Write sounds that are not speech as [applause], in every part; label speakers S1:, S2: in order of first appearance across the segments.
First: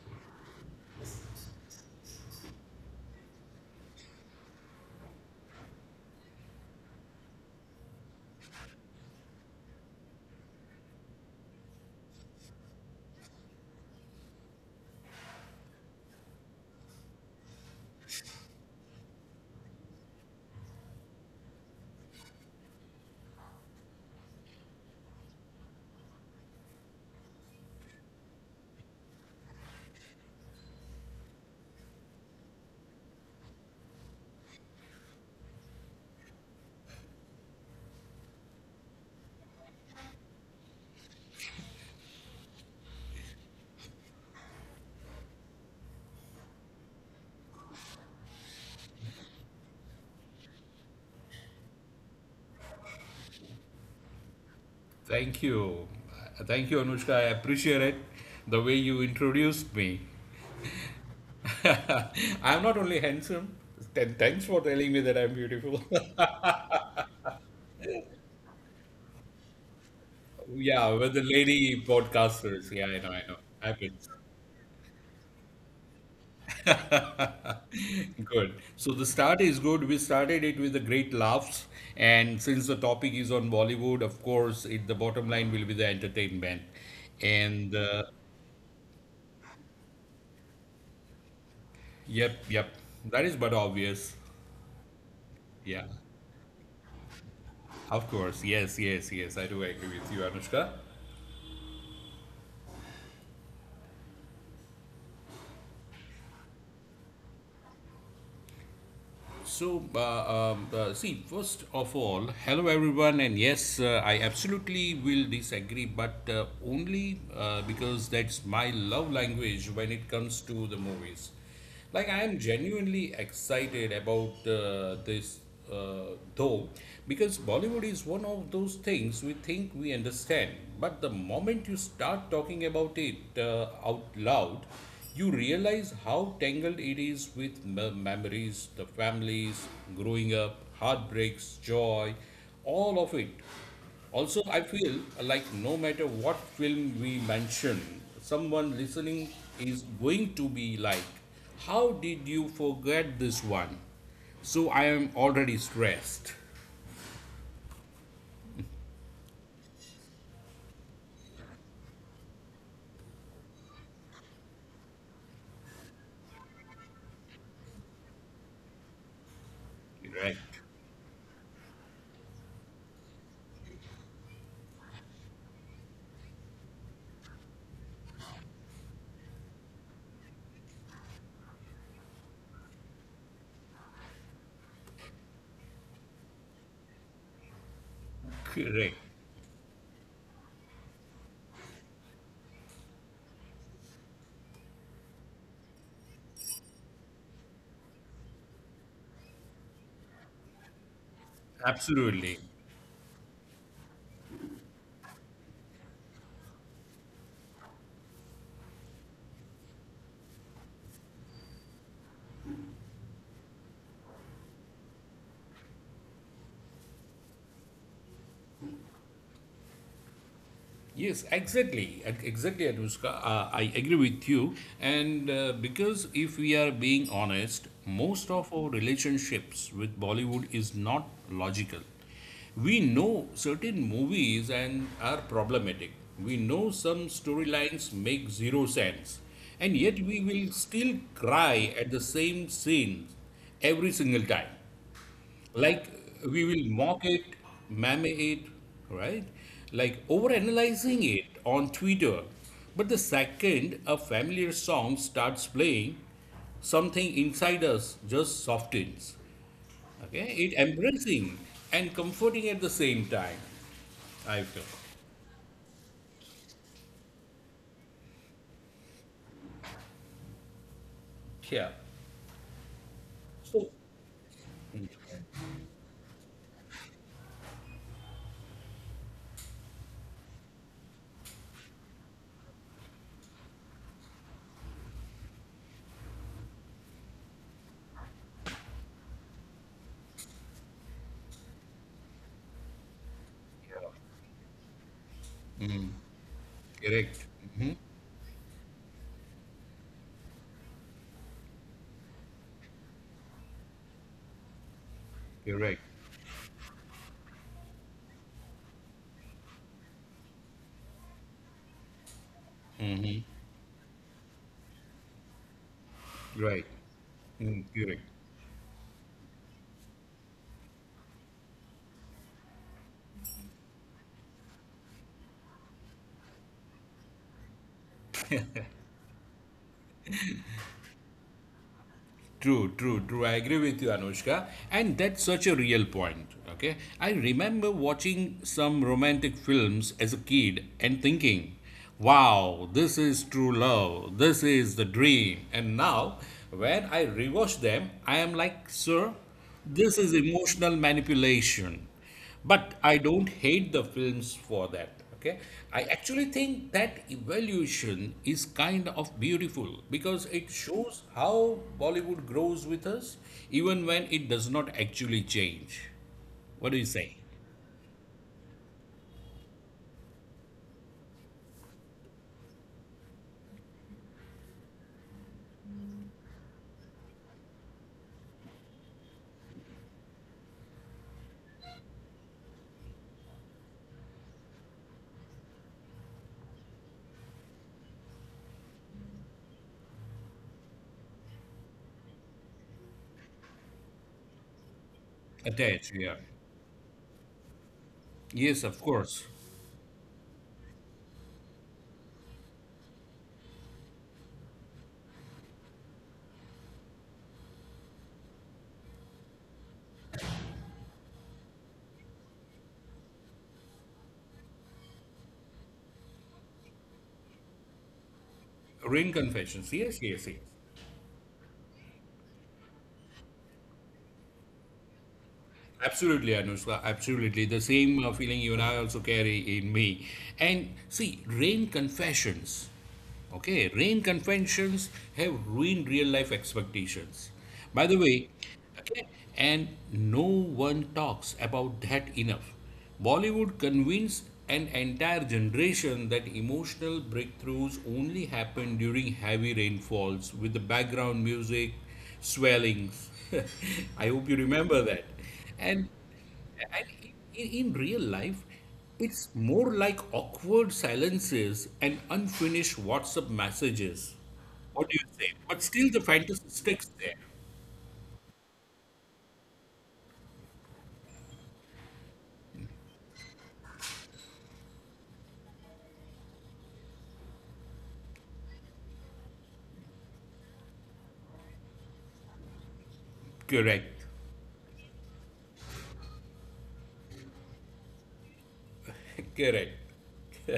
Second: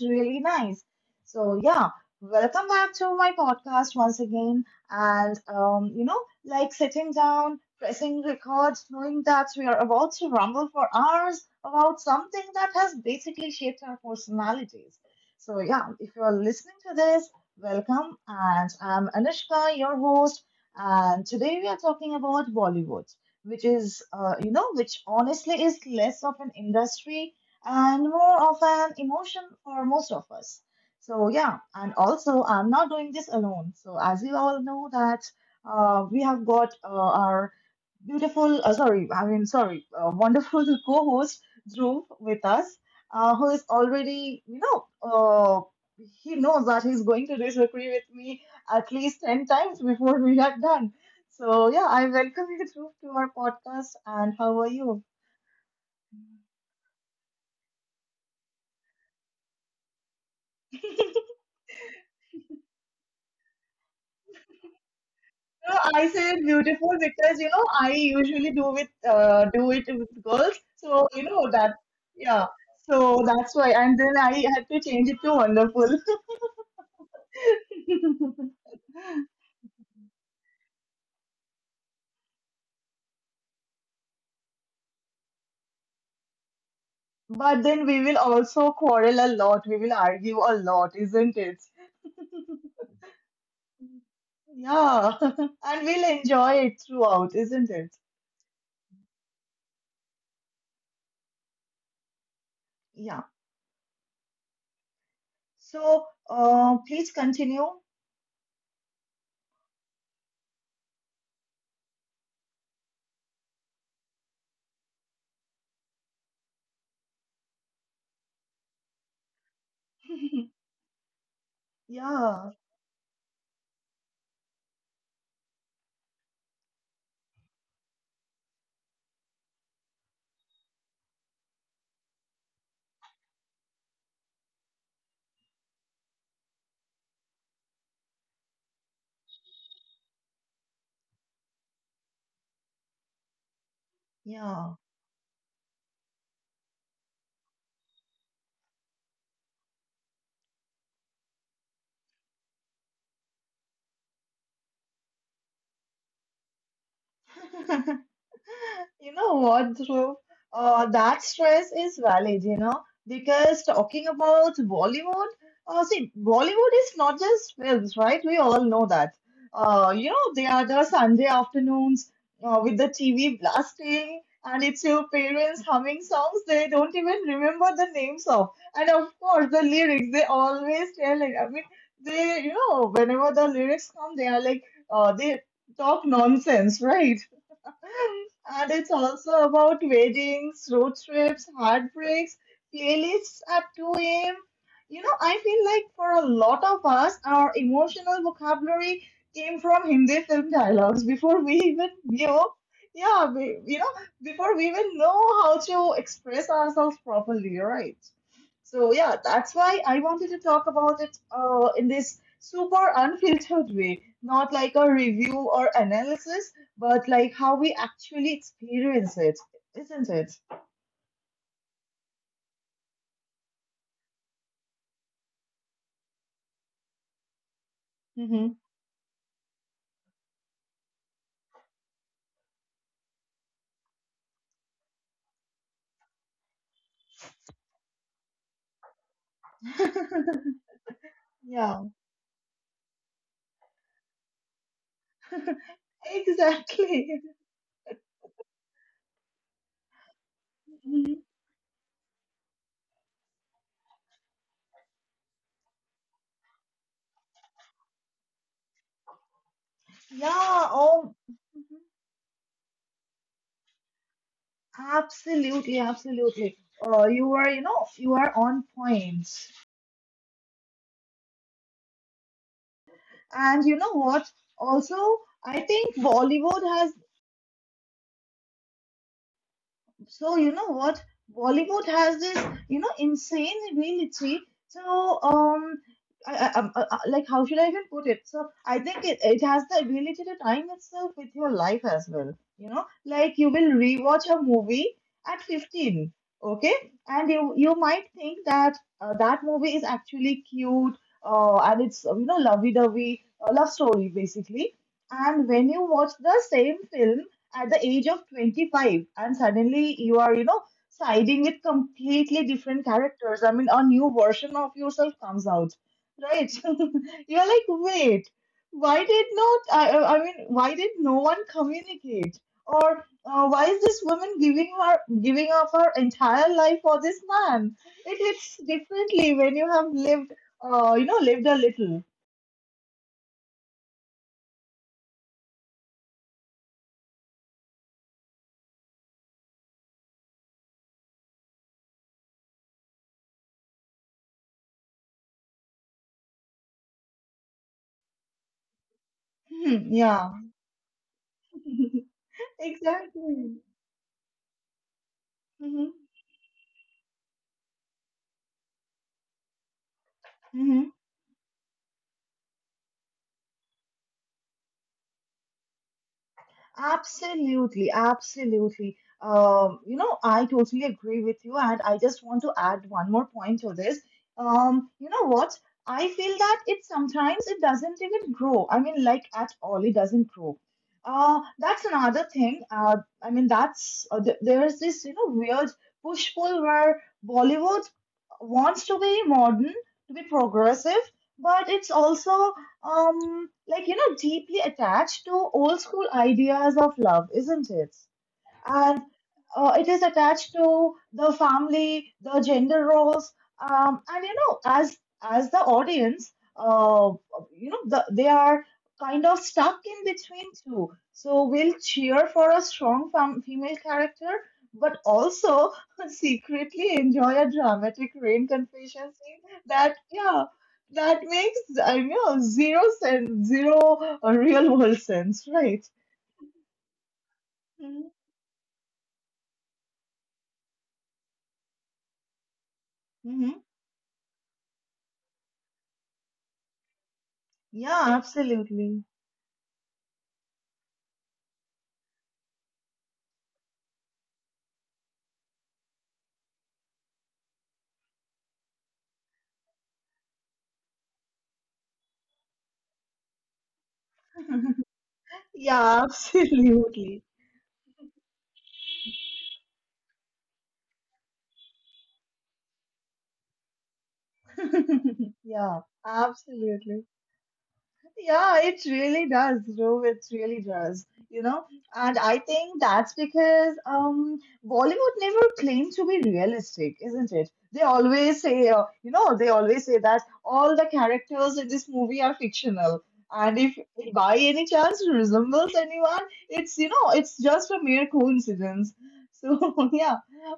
S1: really nice. So, yeah, welcome back to my podcast once again. And, like sitting down, pressing record, knowing that we are about to rumble for hours about something that has basically shaped our personalities. So, yeah, if you are listening to this, welcome. And I'm Anushka, your host, and today we are talking about Bollywood, which honestly is less of an industry and more of an emotion for most of us. So yeah, and also I'm not doing this alone. So as you all know that, we have got, our beautiful, sorry, I mean, sorry, wonderful [laughs] co-host Dhruv with us, who is already, you know, he knows that he's going to disagree with me at least 10 times before we are done. So, yeah, I welcome you through to our podcast. And how are you?
S2: Thank you. Thank you, Anushka. I appreciate it. The way you introduced me.
S1: [laughs]
S2: [laughs] I'm not only handsome. Thanks for telling me that I'm
S1: No,
S2: beautiful.
S1: I said beautiful because you know I usually do with, do it with
S2: [laughs]
S1: girls,
S2: Yeah,
S1: so
S2: with
S1: you
S2: the
S1: know that.
S2: lady
S1: Yeah.
S2: podcasters. Yeah, I know,
S1: So
S2: I know.
S1: that's why, and
S2: Happens.
S1: then I had to change it to wonderful.
S2: [laughs] Good.
S1: [laughs]
S2: So the start is good. We started it with the great laughs. And since the topic is on Bollywood, of course, the bottom line will be the entertainment.
S1: But
S2: And
S1: then we will also quarrel a lot. We will argue a lot, isn't it?
S2: yep, yep. That is but obvious.
S1: Yeah, [laughs] and
S2: Yeah.
S1: we'll enjoy it throughout, isn't it?
S2: Of course, yes, yes, yes. I do agree with you, Anushka.
S1: Yeah. So, please continue.
S2: So, see, first of all, hello everyone, and yes, I absolutely will disagree, but only because that's my love language when it comes to the movies. Like, I am
S1: Yeah,
S2: genuinely excited about this, though, because Bollywood is one of those things we think we understand, but the moment you start talking about it out loud, you realize how tangled it is with memories, the families, growing up, heartbreaks, joy, all of it. Also, I
S1: yeah.
S2: feel like no matter what film we mention, someone listening is going to be like, "How did you forget this one?" So I am already stressed.
S1: [laughs] You know what, Dhruv? That stress is valid, you know, because talking about Bollywood, see, Bollywood is not just films, right? We all know that. You know, they
S2: Correct.
S1: are the Sunday afternoons, with the TV blasting, and it's your parents humming songs they don't even remember the names of. And of course, the lyrics, they always tell it. I mean, they, you know, whenever the lyrics come, they are like, they talk nonsense, right? And it's
S2: Correct.
S1: also about weddings, road trips, heartbreaks, playlists at 2 a.m. You know, I feel like for a lot of us, our emotional vocabulary came from Hindi film dialogues before we even knew,
S2: Absolutely.
S1: yeah, before we even know how to express ourselves properly, right? So yeah, that's why I wanted to talk about it, in this super unfiltered way, not like a review or analysis, but like how we actually experience it, isn't it?
S2: Yes, exactly. Exactly, Anushka. I agree with you. And because if we are being honest, most
S1: Hmm.
S2: of our relationships with Bollywood is not logical. We know certain movies and are problematic. We know some storylines make zero sense, and yet we
S1: [laughs]
S2: will still cry
S1: Yeah,
S2: at the same scenes every single time.
S1: [laughs]
S2: Like, we will mock
S1: exactly.
S2: it, meme it, right? Like overanalyzing
S1: Hmm.
S2: it on Twitter. But the second a familiar song starts playing, something inside us just softens. Okay, it
S1: Yeah.
S2: embracing and comforting at the same time. I feel.
S1: Absolutely, absolutely. You are on point.
S2: Yeah.
S1: And
S2: So.
S1: you know what? Also,
S2: Mm.
S1: I think so you know what bollywood has this insane ability. So um like, how should I even put it? So I think it has the ability to time itself with your life as well. You know, like, you will rewatch a movie at 15. Okay.
S2: Correct,
S1: And you might think that, that movie is actually cute, and it's, lovey-dovey, love story basically. And
S2: correct,
S1: when you
S2: right,
S1: watch the same film at the age of 25, and suddenly you are, siding with completely different characters. I mean, a new version of yourself comes out, right?
S2: right,
S1: [laughs] You're
S2: mm,
S1: like,
S2: correct.
S1: wait, why did not I, I mean, why did no one communicate? Or, why is this woman, giving up her entire life for this man? It hits differently when you have lived you know lived a little.
S2: True, true, true. I agree with you, Anushka. And that's such a real point. Okay. I remember watching some romantic films as a kid and thinking, wow, this is true love. This is the dream. And now, when I rewatch them, I am like, sir,
S1: Hmm,
S2: this is
S1: yeah.
S2: emotional manipulation.
S1: [laughs]
S2: But I don't
S1: Exactly.
S2: hate the films for that. Okay, I
S1: Hmm.
S2: actually think that evolution is kind of beautiful because it shows how Bollywood grows with us, even when it does not actually change. What do you say?
S1: Absolutely, absolutely. You know, I totally agree with you, and I just want to add one more point to this. You know what? I feel that it sometimes it doesn't even grow. I mean, like, at all, it doesn't grow. That's another thing. I mean, that's, there is this, weird push pull where Bollywood wants to be modern, to be progressive, but it's also, deeply attached to old
S2: Attached,
S1: school
S2: yeah.
S1: ideas of love, isn't it?
S2: Yes, of
S1: And,
S2: course.
S1: it is attached to the family, the gender roles, and you know, as the audience, you know, they are kind of stuck in between two. So we'll cheer for a strong, female character, but also [laughs] secretly enjoy a dramatic rain
S2: Ring
S1: confession scene.
S2: confessions.
S1: That,
S2: Yes, yes, yes.
S1: yeah, that makes, I know, zero sense, zero, real world sense, right?
S2: Absolutely, Anushka. Absolutely. The same feeling you and I also carry in me. And see, rain confessions.
S1: Mm-hmm.
S2: Okay, rain confessions have ruined real life expectations. By the
S1: Yeah,
S2: way.
S1: absolutely.
S2: Okay? And no one talks about that enough. Bollywood convinced an entire generation that emotional breakthroughs only happen during heavy rainfalls with the background music swellings. [laughs] I hope you remember that. And,
S1: Yeah, [laughs]
S2: and
S1: absolutely.
S2: in, in real life, it's more like awkward silences and unfinished WhatsApp messages. What do you say?
S1: [laughs]
S2: But
S1: Yeah,
S2: still, the fantasy sticks
S1: absolutely.
S2: there.
S1: Yeah, it really does, Dhruv. It really does. You know, and I think that's because, Bollywood never claimed to be realistic, isn't it? They always say, you know, they always say that all the characters in this movie are fictional, and if
S2: Correct.
S1: it by any chance resembles anyone, it's just a mere coincidence.
S2: Correct.
S1: So, [laughs] yeah,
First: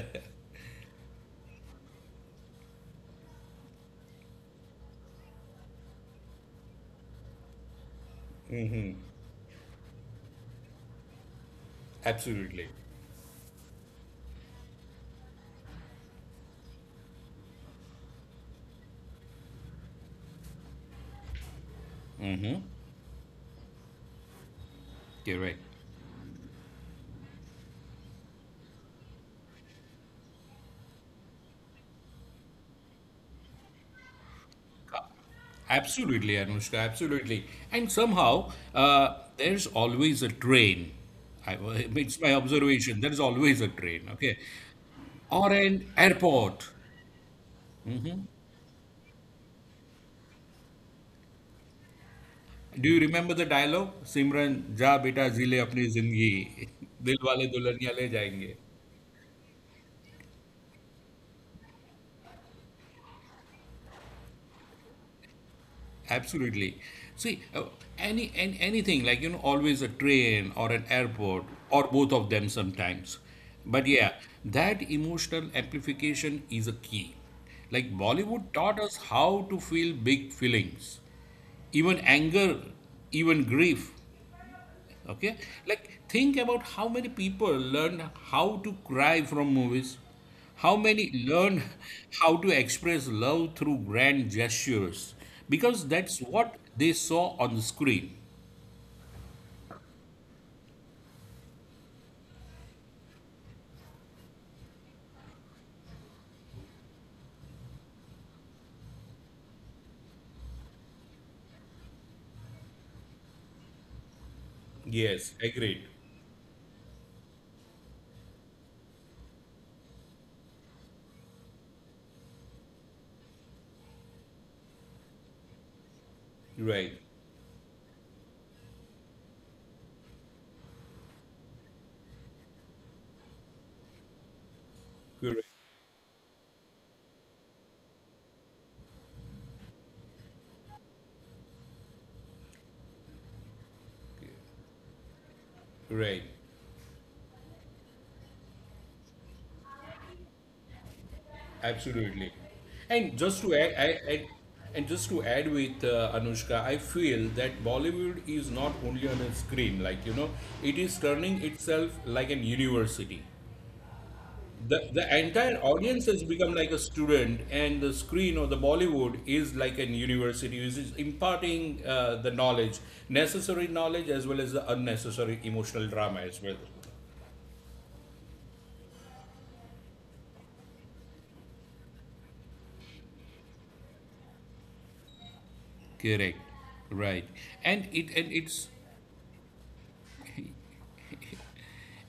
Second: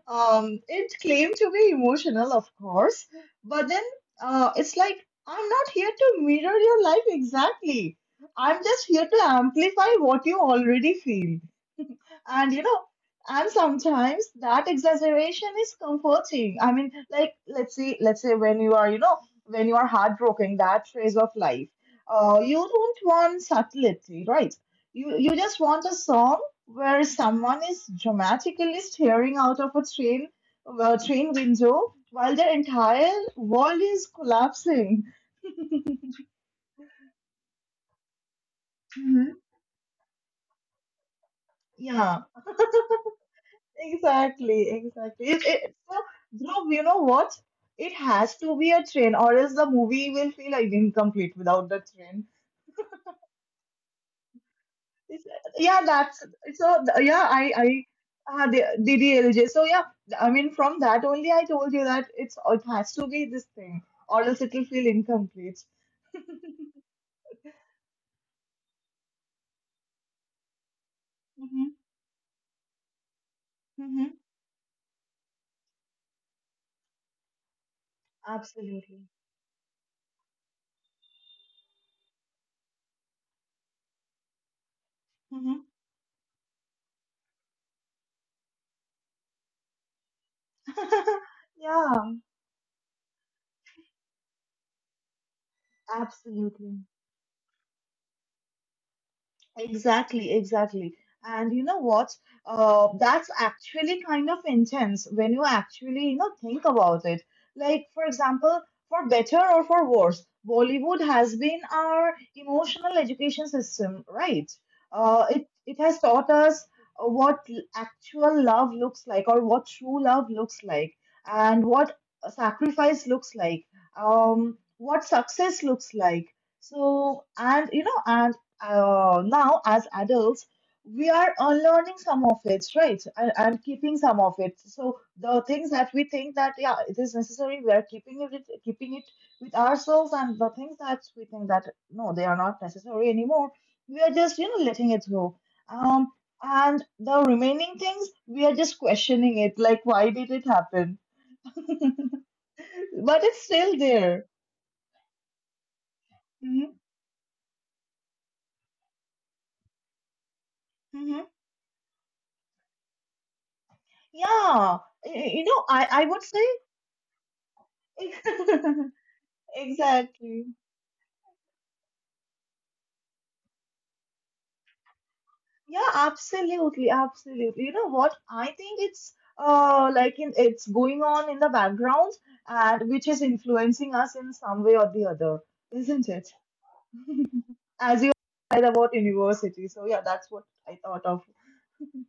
S1: it claimed to be emotional, of course, but then, it's like, I'm not here to mirror your life exactly. I'm just here to amplify what you already feel. And you
S2: Absolutely.
S1: know, and sometimes that exaggeration is comforting. I mean, like, let's say when you are, you know, when you are heartbroken, that phase of life, you don't want subtlety, right? You
S2: Correct.
S1: just want a song where someone is dramatically staring out of a train window while their entire world is collapsing.
S2: Absolutely, Anushka. Absolutely. And somehow, there's always a train. I,
S1: Yeah,
S2: it's my observation. There is always a
S1: [laughs]
S2: train. Okay.
S1: exactly, exactly.
S2: Or an airport.
S1: Dhruv, you know what? It has to be a train, or else the movie will feel like incomplete without the train.
S2: Do you remember the dialogue? Simran, ja
S1: It's,
S2: beta zile
S1: yeah,
S2: apni zindagi. [laughs] Dil
S1: Yeah,
S2: wale dulhaniya le jayenge.
S1: DDLJ. So yeah, I mean, from that only, I told you that it has to be this thing, or else it will feel incomplete.
S2: Absolutely. See, any, anything, like, always a train or an airport,
S1: Mm-hmm,
S2: or both of them sometimes. But yeah,
S1: mm-hmm,
S2: that emotional amplification is a key. Like, Bollywood taught us
S1: absolutely.
S2: how to feel big feelings, even anger, even grief. Okay?
S1: Mm-hmm.
S2: Like, think about how many people learned how to cry from movies, how many
S1: [laughs]
S2: learned
S1: Yeah,
S2: [laughs] how to express love through grand gestures, because that's what
S1: absolutely.
S2: they saw on the screen.
S1: Exactly, exactly. And you know what? That's actually kind of intense when you actually, you know, think about it. Like, for example, for better or for worse, Bollywood has been our emotional education system, right? Uh,
S2: Yes,
S1: it it
S2: agreed.
S1: has taught us, actual love looks like, or what true love looks like, and what sacrifice looks like, what success looks like.
S2: Right.
S1: So, and you know, and, now as adults, we are unlearning some of it, right? And, keeping some of it, so the
S2: Correct.
S1: things that we think that, yeah, it is necessary, we are keeping it with ourselves, and the things that we think that, no, they are not necessary anymore, we are just, you know, letting it go, um
S2: Right.
S1: and the remaining things we are just questioning it, like, why did it happen?
S2: Absolutely. And
S1: But
S2: just
S1: it's
S2: to add,
S1: still there.
S2: and just to add with Anushka,
S1: Hmm.
S2: I feel that Bollywood is not only on a screen. Like, it is
S1: Hmm.
S2: turning itself like an university.
S1: Yeah.
S2: The
S1: You
S2: entire
S1: know, I
S2: audience
S1: would
S2: has become like a student, and the
S1: say.
S2: screen or the Bollywood is
S1: [laughs]
S2: like an
S1: Exactly.
S2: university, which is imparting the knowledge, necessary knowledge, as well as the unnecessary emotional
S1: Yeah,
S2: drama as well.
S1: absolutely, absolutely. You know what? I think it's going on in the background and which is influencing us in some way or the other, isn't it?
S2: Correct. Right. And
S1: As
S2: it
S1: you
S2: and
S1: said
S2: it's
S1: about university. So yeah, that's what I thought of.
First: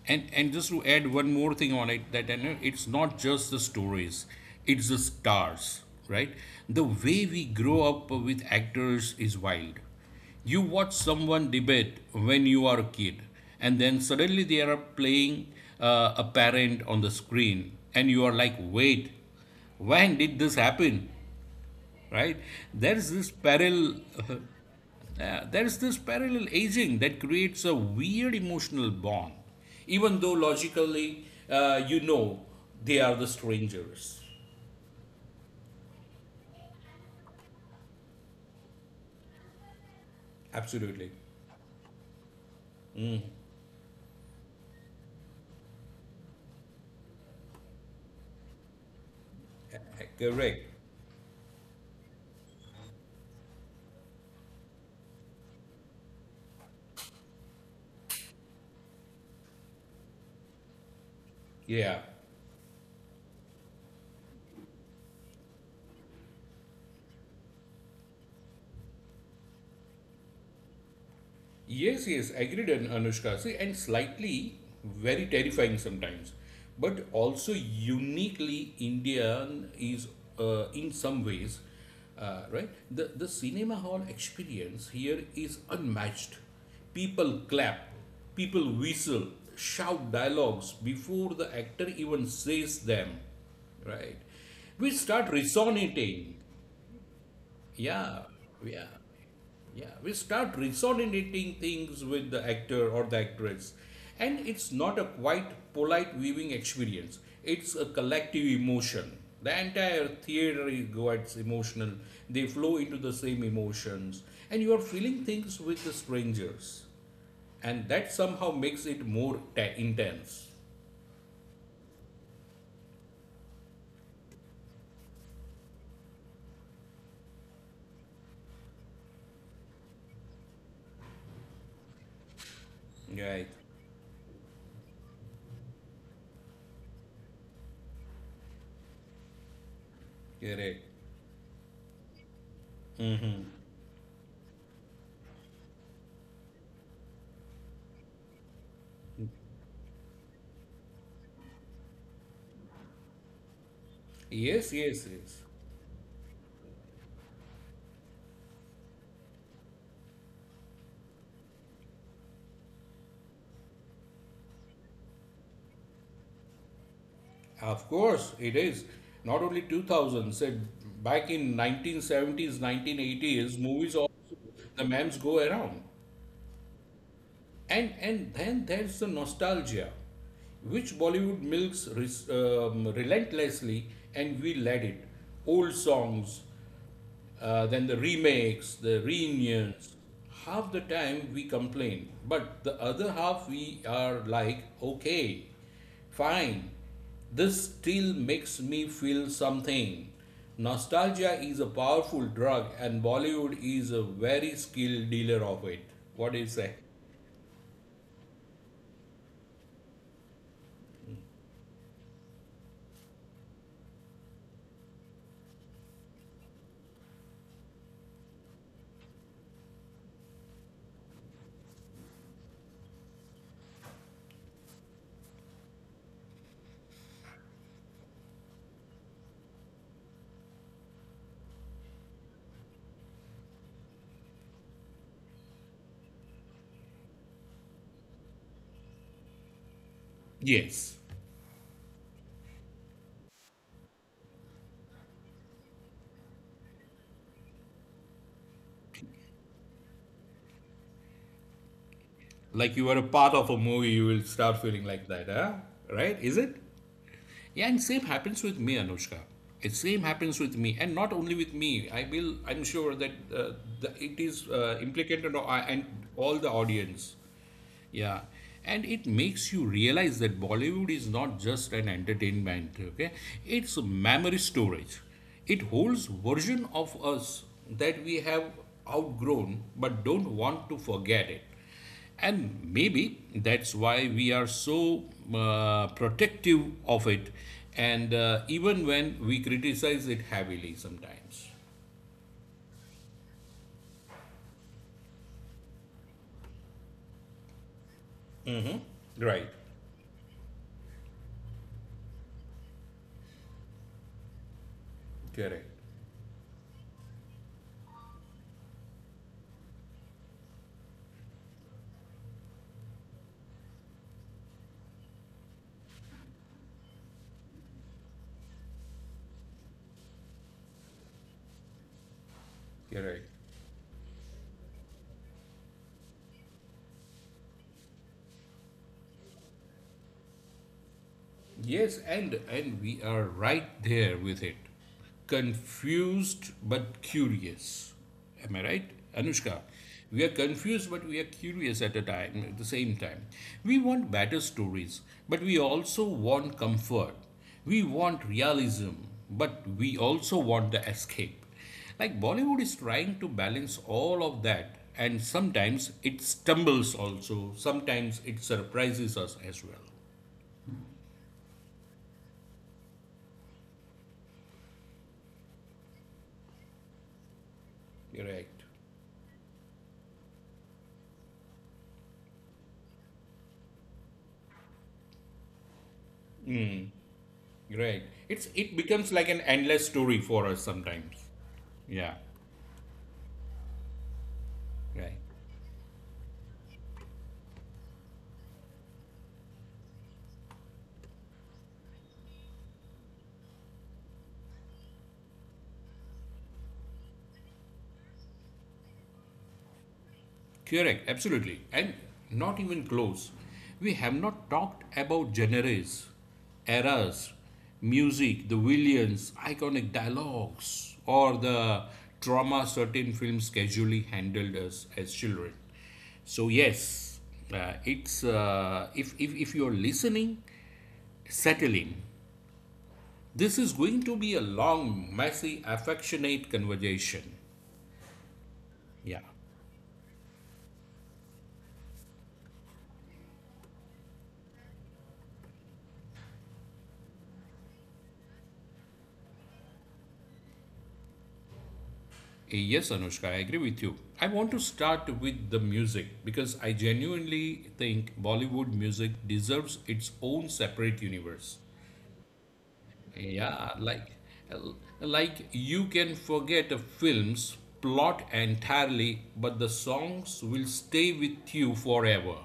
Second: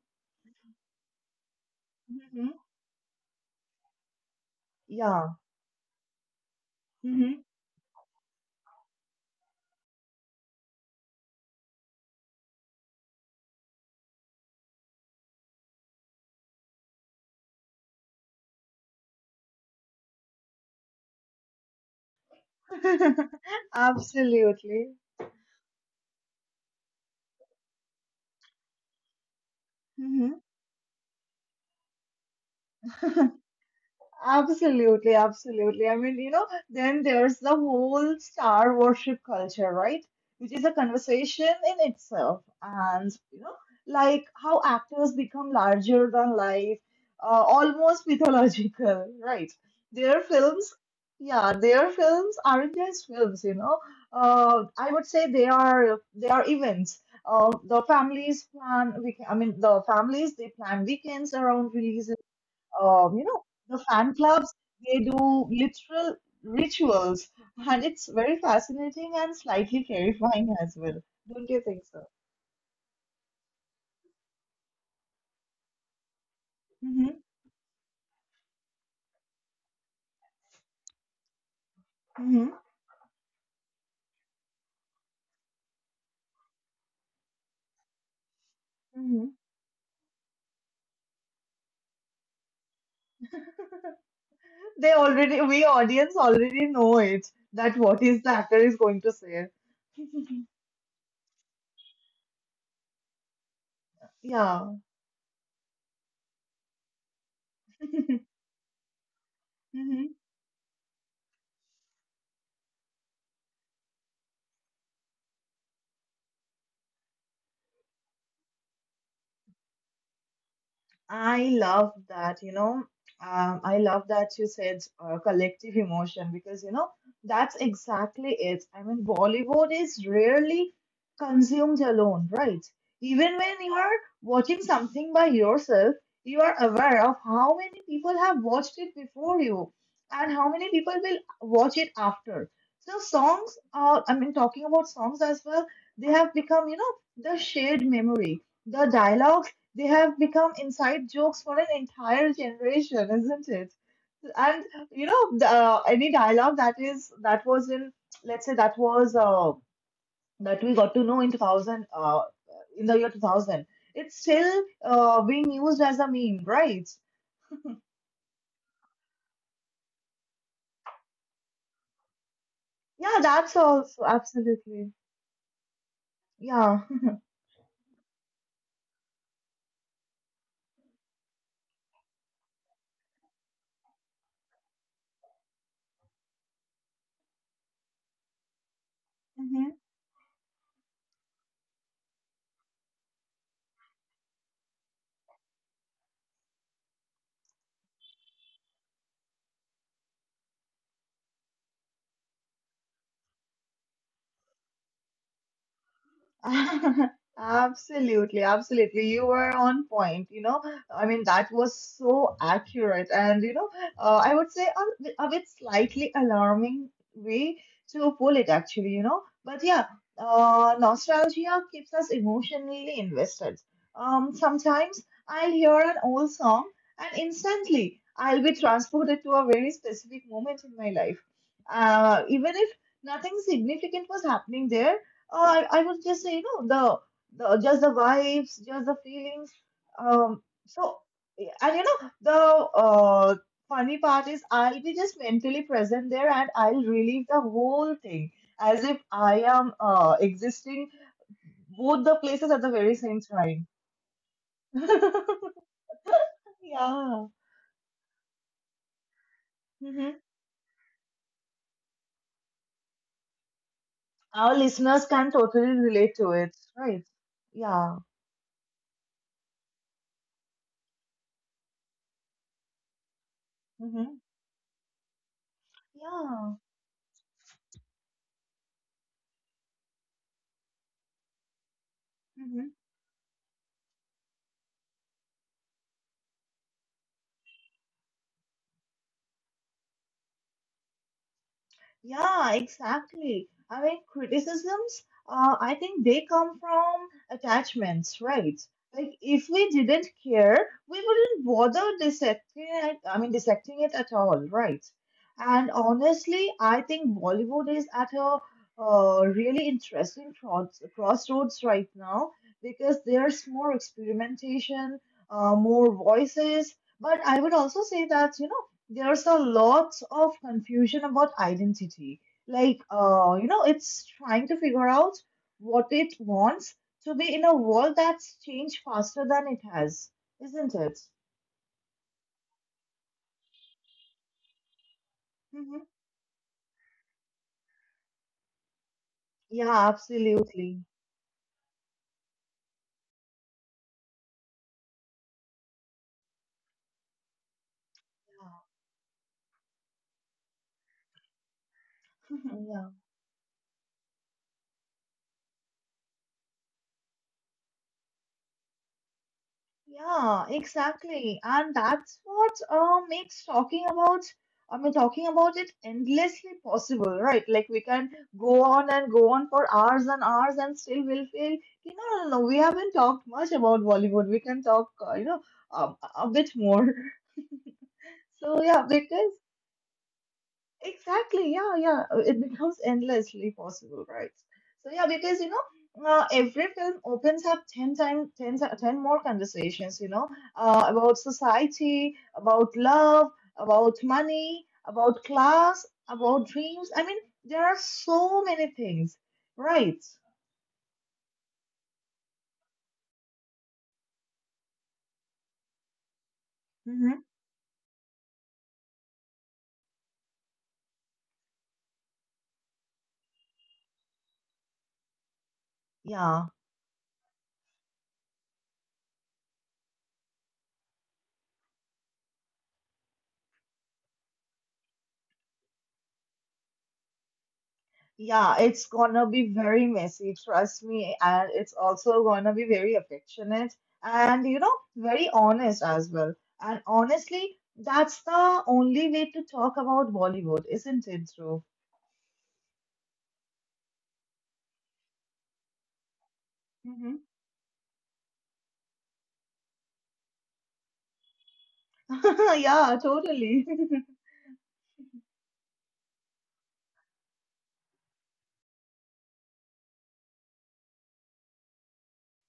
S2: And just to add one more thing on it, that
S1: Hmm.
S2: and it's not just the stories, it's the
S1: Yeah.
S2: stars, right? The way
S1: Hmm.
S2: we grow up with actors is wild. You watch someone debate when you are a kid, and then suddenly they are playing a parent on the screen, and you are like, wait, when did this happen? Right, there is this
S1: [laughs]
S2: parallel [laughs]
S1: Absolutely.
S2: there is this parallel aging that creates a weird emotional bond even
S1: Hmm.
S2: though logically you know they are the
S1: [laughs]
S2: strangers
S1: Absolutely, absolutely. I mean, you know, then there's the whole star worship culture, right? Which is a
S2: absolutely
S1: conversation in itself. And, you know, like how actors become larger than life, almost [laughs] mythological, right? Their
S2: correct
S1: films, yeah, their films aren't just films, you know. I would say they are events. The families plan week. I mean, the families, they plan weekends around
S2: yeah
S1: releases, you know, the fan clubs, they do literal rituals, and it's very fascinating and slightly terrifying [laughs] as well. Don't you think so?
S2: Yes, yes, agreed, An- Anushka. See, and slightly very terrifying sometimes, but
S1: Hmm.
S2: also uniquely Indian is in some ways,
S1: Hmm.
S2: right? The cinema hall experience here is unmatched. People clap, people
S1: Hmm.
S2: whistle, shout dialogues before the actor even says them, right?
S1: They
S2: We start
S1: already, we audience
S2: resonating.
S1: already know it, that what is
S2: Yeah,
S1: the actor is
S2: yeah.
S1: going to say.
S2: Yeah, we start resonating things with the actor or the actress. And it's
S1: Yeah.
S2: not a quite polite viewing experience, it's a collective emotion. The entire
S1: Mhm.
S2: theater is- gets emotional, they flow into the same emotions, and you are feeling things with the strangers. And that somehow makes it more ta- intense.
S1: I love that, you know. I love that you said, collective emotion because, you know, that's exactly it. I mean, Bollywood is rarely consumed alone, right? Even
S2: Right,
S1: when you are watching something by yourself, you are aware of how many people have watched it before you, and how many
S2: correct.
S1: people will watch it after. So,
S2: Mm-hmm.
S1: songs, are. I mean, talking about songs as well, they have become, you know, the shared memory, the dialogue, they have become inside jokes for an entire generation, isn't it? And
S2: Yes, yes,
S1: you know,
S2: yes.
S1: any dialogue that was in, let's say that was, that we got to know in 2000, in the year 2000, it's still, being used as a meme, right?
S2: Of course, it is. Not only 2000s, eh, back in 1970s,
S1: Yeah, that's
S2: 1980s, movies
S1: also
S2: of the
S1: absolutely.
S2: memes go around.
S1: Yeah.
S2: And then there's the nostalgia, which Bollywood milks res, relentlessly, and we let it. Old songs, then the remakes, the reunions. Half the time we complain, but the other half we are like, okay, fine, this still makes me feel something. Nostalgia is a powerful drug, and Bollywood is a very skilled dealer of it. What do you say?
S1: [laughs] Absolutely, absolutely. You were on point, you know. I mean, that was so accurate. And, you know, I would say a bit slightly alarming way to pull it, actually, you know. But yeah, nostalgia keeps us emotionally invested. Sometimes I'll hear an old song, and instantly I'll be transported to a very specific moment in my life. Even if nothing significant was happening there, oh, I would just say, you know, the just the vibes, just the feelings. Um, so
S2: Yes.
S1: yeah, and you know, the funny part is I'll be just mentally present there and I'll relive the whole thing as if I am existing both the places at the
S2: Like you
S1: very
S2: are a
S1: same
S2: part of a
S1: time.
S2: movie, you will start feeling like that,
S1: [laughs]
S2: huh? Right? Is it?
S1: Yeah.
S2: Yeah, and same happens with me, Anushka. It same
S1: hmm
S2: happens with me, and not only with me. I will. I'm sure that the, it is
S1: Our listeners can
S2: implicated on,
S1: totally
S2: and
S1: relate to
S2: all the
S1: it, right?
S2: audience.
S1: Yeah.
S2: Yeah, and it makes you realize that Bollywood is not just an entertainment, okay? It's
S1: hmm
S2: memory storage. It holds
S1: Yeah.
S2: version of us that we have outgrown but don't want to forget it.
S1: Mm-hmm.
S2: And maybe that's why we are so protective of it and even when we criticize it heavily sometimes.
S1: Yeah, exactly. I mean, criticisms, I think they come from attachments, right? Like, if
S2: Right.
S1: we didn't care, we wouldn't bother dissecting it, I mean, dissecting it at all, right?
S2: Correct.
S1: And honestly, I think Bollywood is at a really interesting crossroads right now because there's more experimentation, more voices. But I would also say that, you know, there's a lot of confusion about identity. Like,
S2: Correct.
S1: you know, it's trying to figure out what it wants to be in a world that's changed faster than it has, isn't it?
S2: Yes, and we are right there with it.
S1: hmm
S2: Confused but curious. Am I right? Anushka,
S1: Yeah,
S2: we are
S1: absolutely.
S2: confused but we are curious at a time at the same time. We want better stories, but we also want comfort. We want realism, but we also want the escape. Like Bollywood
S1: hmm
S2: is
S1: Yeah. [laughs]
S2: trying to balance all of that and sometimes it stumbles also. Sometimes it surprises us as well.
S1: Yeah, exactly. And that's what makes talking about, I mean, talking about it endlessly possible, right? Like we can
S2: You're right.
S1: go on and go on for hours and hours and still we'll feel, you know, no, no, we haven't talked much about Bollywood. We can talk, you know, a bit more. [laughs]
S2: Right. It's
S1: So
S2: it
S1: yeah,
S2: becomes
S1: because
S2: like an endless story for us sometimes.
S1: Exactly. Yeah, yeah.
S2: Yeah.
S1: It becomes endlessly possible, right? So yeah,
S2: Right.
S1: because you know, every film opens up ten times, 10 more conversations. You know, about society, about love, about money, about class, about dreams. I mean, there are so many things, right?
S2: Correct. Absolutely. And not even close. We have not talked about genres,
S1: hmm
S2: eras, music, the villains, iconic dialogues, or the trauma certain films casually handled us as children.
S1: Yeah.
S2: So yes, it's if you're listening, settle in This is going to be a long, messy, affectionate conversation.
S1: Yeah, it's
S2: Yeah.
S1: gonna be very messy, trust me, and it's also gonna be very affectionate and you know, very honest as well. And honestly, that's the only way to talk about Bollywood, isn't it, Dhruv?
S2: Eh, Yes, Anushka, I agree with you. I want to start with the music because I
S1: hmm
S2: genuinely think Bollywood music deserves its own separate universe.
S1: [laughs] Yeah, totally.
S2: Yeah,
S1: [laughs]
S2: like you can forget a film's plot entirely, but the songs will stay with you forever.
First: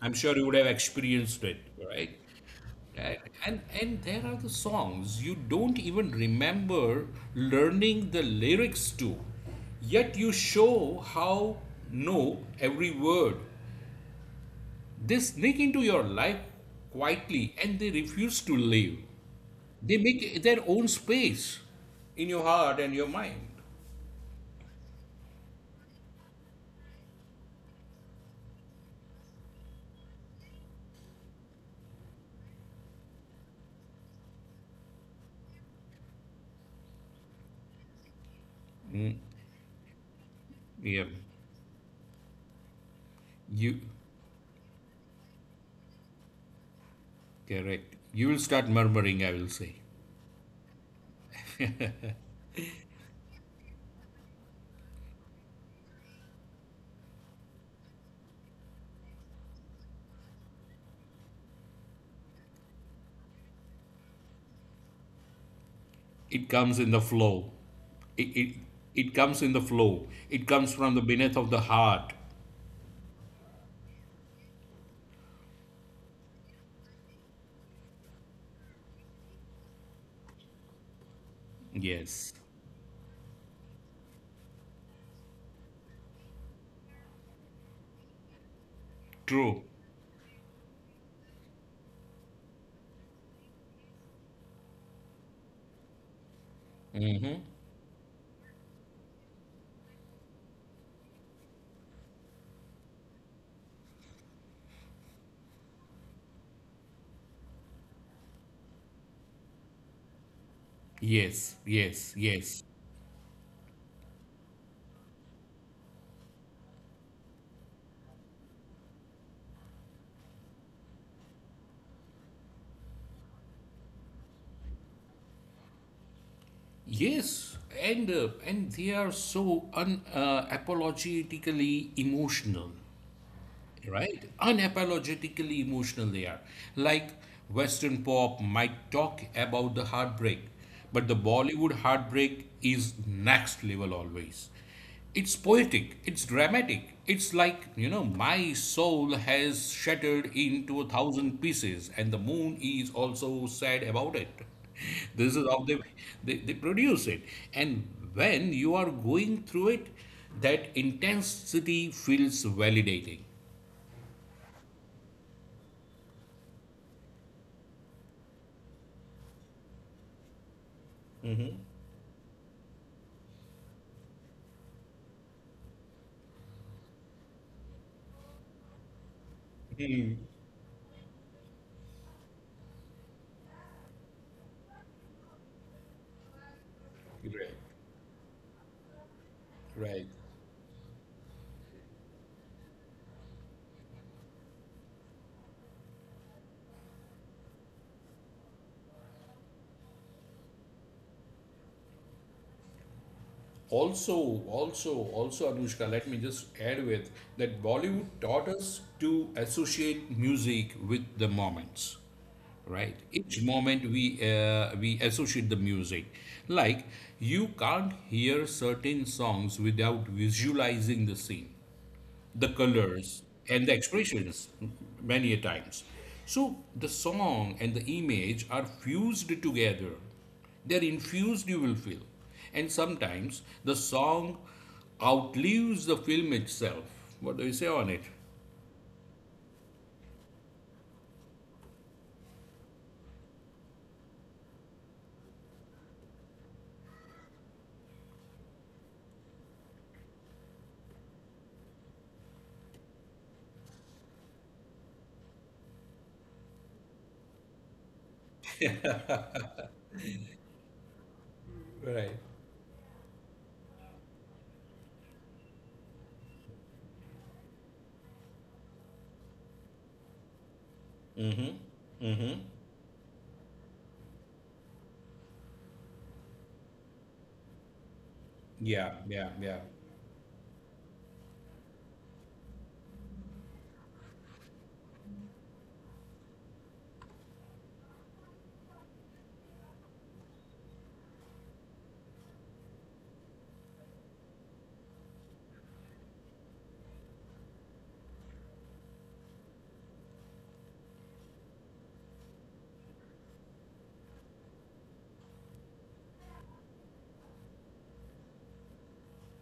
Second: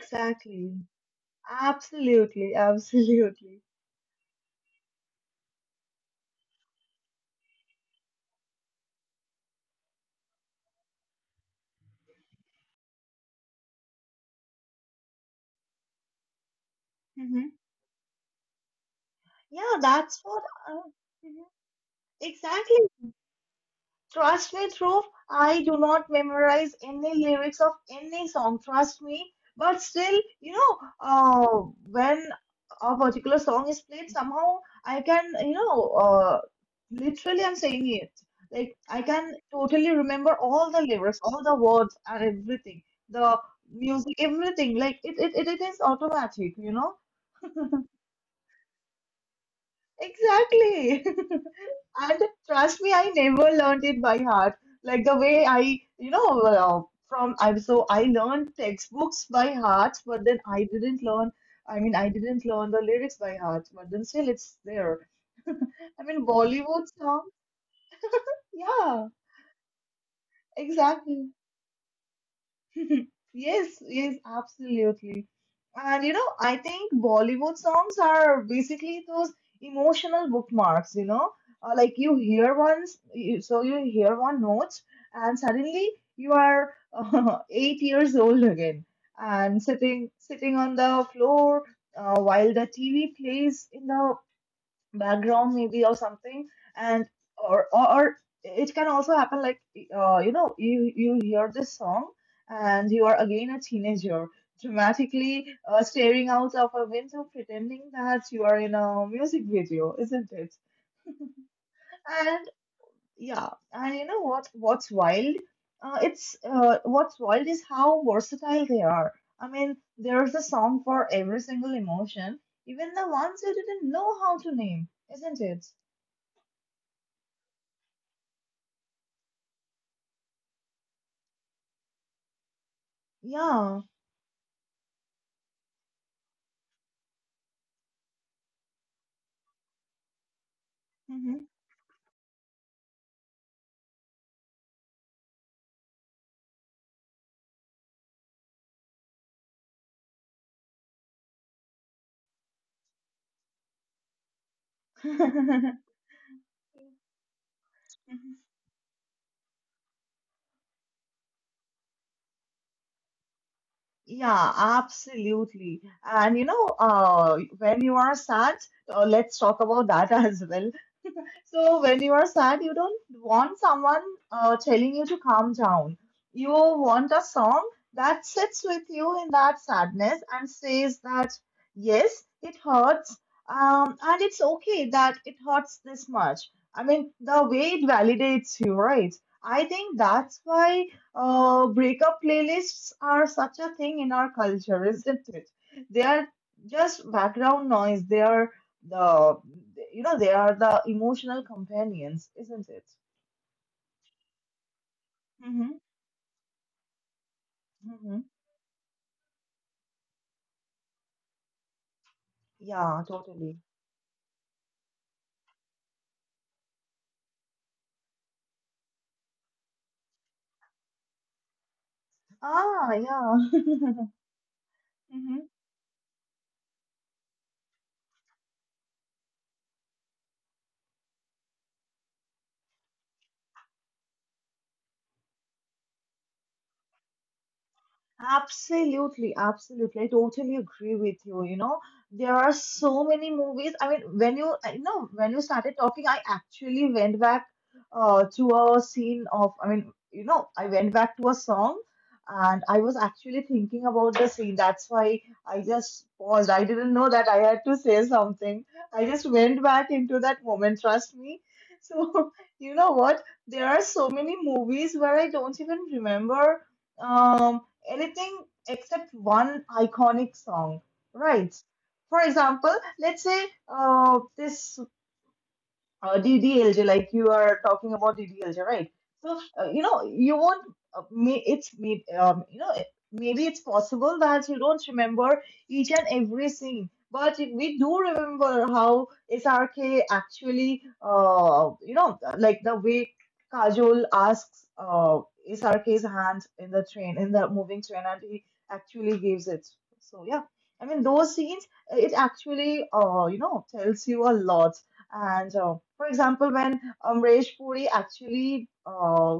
S2: I'm sure you would have experienced it, right?
S1: Absolutely,
S2: A-
S1: absolutely.
S2: and there are the songs you don't even remember learning the lyrics to, yet you show how know every word. They sneak into your life
S1: hmm
S2: quietly and they refuse to leave.
S1: Yeah,
S2: They
S1: that's
S2: make
S1: what.
S2: their own
S1: Uh, mhm.
S2: space in your
S1: Exactly.
S2: heart and your mind.
S1: Trust me, Dhruv, I do not memorize any lyrics of any song, trust me. But still, you know, when a particular song is played, somehow I can, you know, literally I'm saying it. Like, I can totally remember all the
S2: Yeah,
S1: lyrics, all the words and everything, the
S2: you
S1: music, everything. Like, it is automatic, you know?
S2: correct. You will start murmuring. I will say
S1: Exactly. [laughs] And trust me, I never learned it by heart. Like the way I, you know, from I'm so I learned textbooks by heart, but then I didn't learn. I mean, I didn't learn the lyrics by heart, but then still it's there. [laughs] I mean,
S2: it comes
S1: Bollywood
S2: in the
S1: song.
S2: flow. It it
S1: Yeah,
S2: it comes in the flow. It comes from the
S1: exactly.
S2: beneath of the heart.
S1: [laughs] Yes, yes, absolutely. And you know, I think Bollywood songs are basically those emotional bookmarks, you know, like you
S2: Yes,
S1: hear one, you hear one note, and suddenly you are [laughs] 8 years old again, and
S2: true.
S1: sitting on the floor while the TV plays in the background maybe or something and or it can also happen like you know you hear this song and you are again a teenager dramatically staring out of a window pretending that you are in a music video, isn't it?
S2: Yes, yes,
S1: And
S2: yes,
S1: yeah, and you know what, what's wild is how versatile they are. I mean, there's a song for every single emotion, even the ones you didn't know how to name, isn't it?
S2: yes. And they are so un apologetically emotional,
S1: Yeah.
S2: right? Unapologetically emotional they are. Like Western pop might talk about the heartbreak, but the
S1: Mhm.
S2: Bollywood heartbreak is next level always. It's poetic, it's dramatic. It's like, you know, my soul has shattered into a thousand pieces, and the moon is also sad about it. [laughs] This is how
S1: [laughs]
S2: they produce it. And when you are going through it, that intensity feels validating.
S1: Yeah, absolutely. And you know, when you are sad, let's talk about that [laughs] as well. So when you are sad, you don't want someone telling you to calm down. You want a song that sits with you in that
S2: Hmm.
S1: sadness and says that yes, it hurts, and it's okay that it hurts this much. I mean, the
S2: Right,
S1: way it validates you, right? I think
S2: right.
S1: that's why breakup playlists are such a thing in our culture, isn't it? They are just background noise. They are the, you know, they are the emotional companions, isn't it?
S2: Also, also, also,
S1: Mm-hmm.
S2: Anushka, let me just add with that Bollywood
S1: Mm-hmm.
S2: taught us to associate music with the moments. Right
S1: Yeah,
S2: each
S1: totally.
S2: moment we associate the music like you can't hear certain songs without visualizing the scene the
S1: Ah,
S2: colors
S1: yeah.
S2: and the expressions many a
S1: [laughs]
S2: times so the song and the image are fused together they're infused you will feel and sometimes the song outlives the film itself what do you say on it
S1: Absolutely, absolutely. I totally agree with you. You know, there are so many movies. I mean, when you, I know, when you started talking, I actually went back to a scene of, I mean, you know, I went back to a song and I was actually thinking about the scene. That's why I just paused. I didn't know that I had to say something. I just went back into that moment, trust me.
S2: Right.
S1: So, [laughs] you know what? There are so many movies where I don't even remember. Um, Anything except one iconic song, right?
S2: Mm-hmm.
S1: For
S2: Mm-hmm.
S1: example, let's say this DDLJ, like you are talking about DDLJ, right?
S2: yeah yeah
S1: So,
S2: yeah
S1: you know, you won't, may, it's, may, you know, maybe it's possible that you don't remember each and every scene, but we do remember how SRK actually, you know, like the way Kajol asks SRK's hand in the train, in the moving train, and he actually gives it. So, yeah. I mean, those scenes, it actually, you know, tells you a lot and for example, when Amresh Puri actually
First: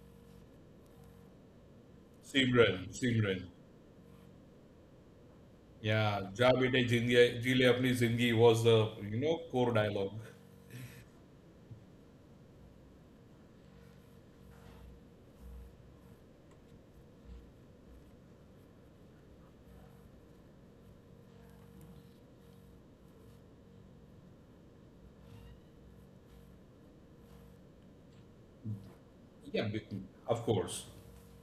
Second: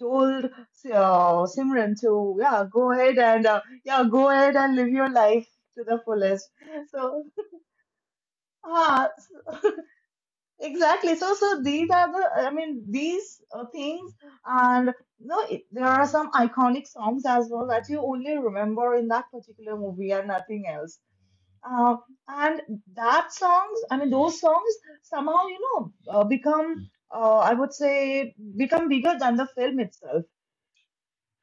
S1: told Simran to
S2: Simran,
S1: go ahead
S2: Simran.
S1: and go ahead and live your life to the
S2: Yeah,
S1: fullest.
S2: जा बेटे
S1: So
S2: जी ले अपनी जिंदगी was the
S1: ah
S2: core dialogue.
S1: exactly. So so these are the, I mean, these things and no it, there are some iconic songs as well that you only remember in that particular movie and nothing else. Uh, and that songs, I mean, Those songs somehow, you know, become, I would say, become bigger than the
S2: Yeah,
S1: film itself,
S2: of course.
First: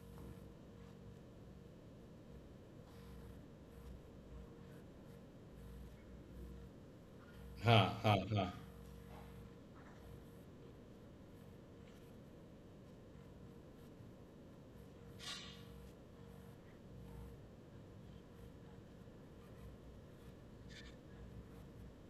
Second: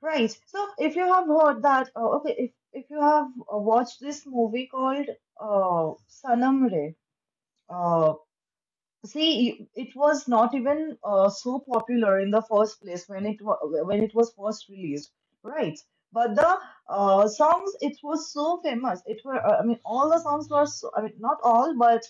S1: right? So if you have heard that, okay, if you have watched this movie called Sanam Re,
S2: Ha
S1: uh,
S2: ha ha.
S1: see, it was not even so popular in the first place when when it was first released, right? But the songs, it was so famous. It were, all the songs were, so, I mean, not all, but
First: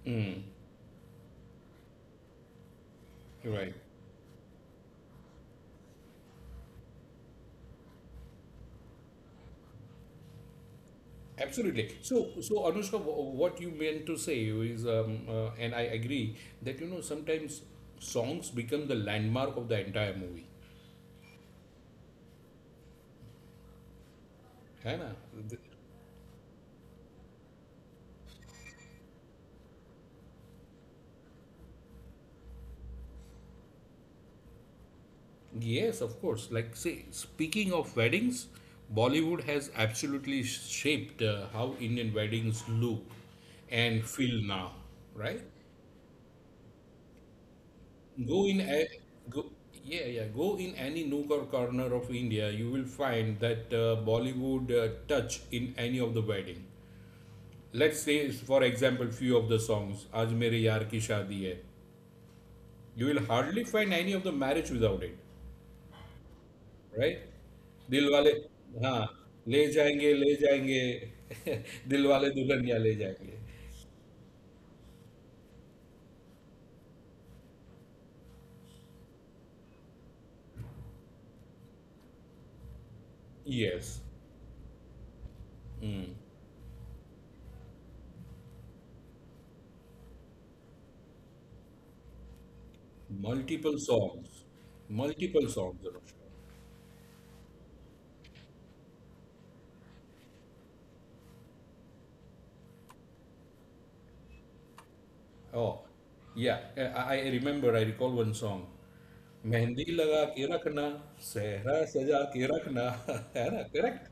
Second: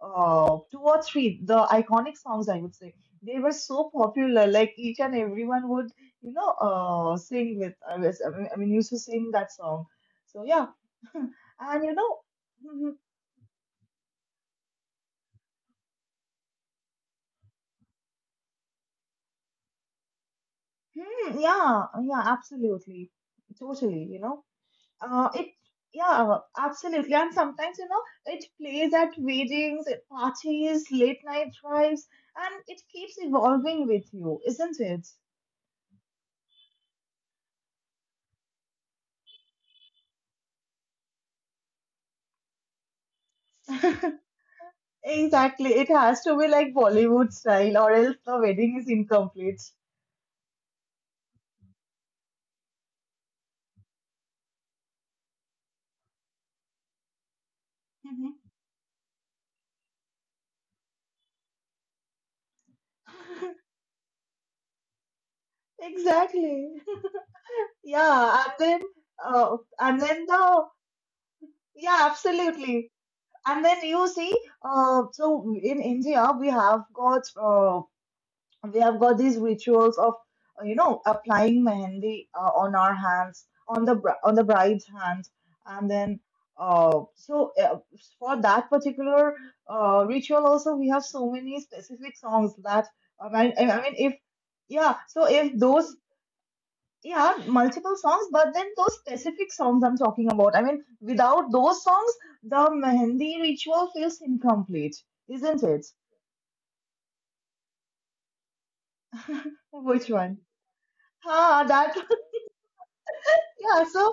S1: two or three, the iconic songs, I would say, they were
S2: Right.
S1: so popular. Like each and everyone would, you know, sing with. I mean, used to sing that song. So yeah, [laughs]
S2: Absolutely.
S1: and you
S2: So
S1: know.
S2: Anushka,
S1: [laughs]
S2: what you meant to say is, and I agree that you know sometimes songs become the landmark of the entire movie.
S1: Hmm, yeah, yeah, absolutely. Totally, you know.
S2: है ना
S1: Uh, it, yeah, absolutely. And sometimes, you know, it plays at weddings, at parties, late night drives, and it keeps evolving with you, isn't it?
S2: Yes, of course. Like, say, speaking of weddings, Bollywood has absolutely shaped how Indian weddings look and feel now,
S1: [laughs]
S2: right?
S1: Exactly. It has to be like Bollywood style, or else the
S2: Go in
S1: wedding
S2: a
S1: is
S2: go,
S1: incomplete.
S2: yeah, yeah. Go in any nook or corner of India, you will find that Bollywood touch in any of the wedding. Let's say, for example, few of the songs, "Aaj Mere Yaar Ki Shaadi Hai." You will
S1: Mhm.
S2: hardly find any of the marriage without it.
S1: [laughs] Exactly. [laughs]
S2: Right दिल वाले
S1: Yeah, and then,
S2: हाँ
S1: uh, and then
S2: ले
S1: the,
S2: जाएंगे [laughs] दिल
S1: yeah,
S2: वाले Dulhania
S1: absolutely.
S2: ले जाएंगे
S1: And then you see, so in India we have got these rituals of you know applying mehendi on our hands, on
S2: yes
S1: on the bride's hands, and then uh, so uh, for that particular ritual also we have so many specific songs that
S2: multiple
S1: I mean if
S2: songs
S1: yeah so
S2: multiple
S1: if
S2: songs
S1: those
S2: Anushka
S1: yeah, multiple songs, but then those specific songs I'm talking about. I mean, without those songs, the Mehendi ritual feels incomplete, isn't it?
S2: Oh yeah I remember I recall one song mehndi
S1: Which
S2: लगा
S1: one?
S2: के रखना
S1: Ah,
S2: सेहरा
S1: that
S2: सजा के रखना [laughs] है
S1: [laughs]
S2: ना
S1: yeah,
S2: correct
S1: so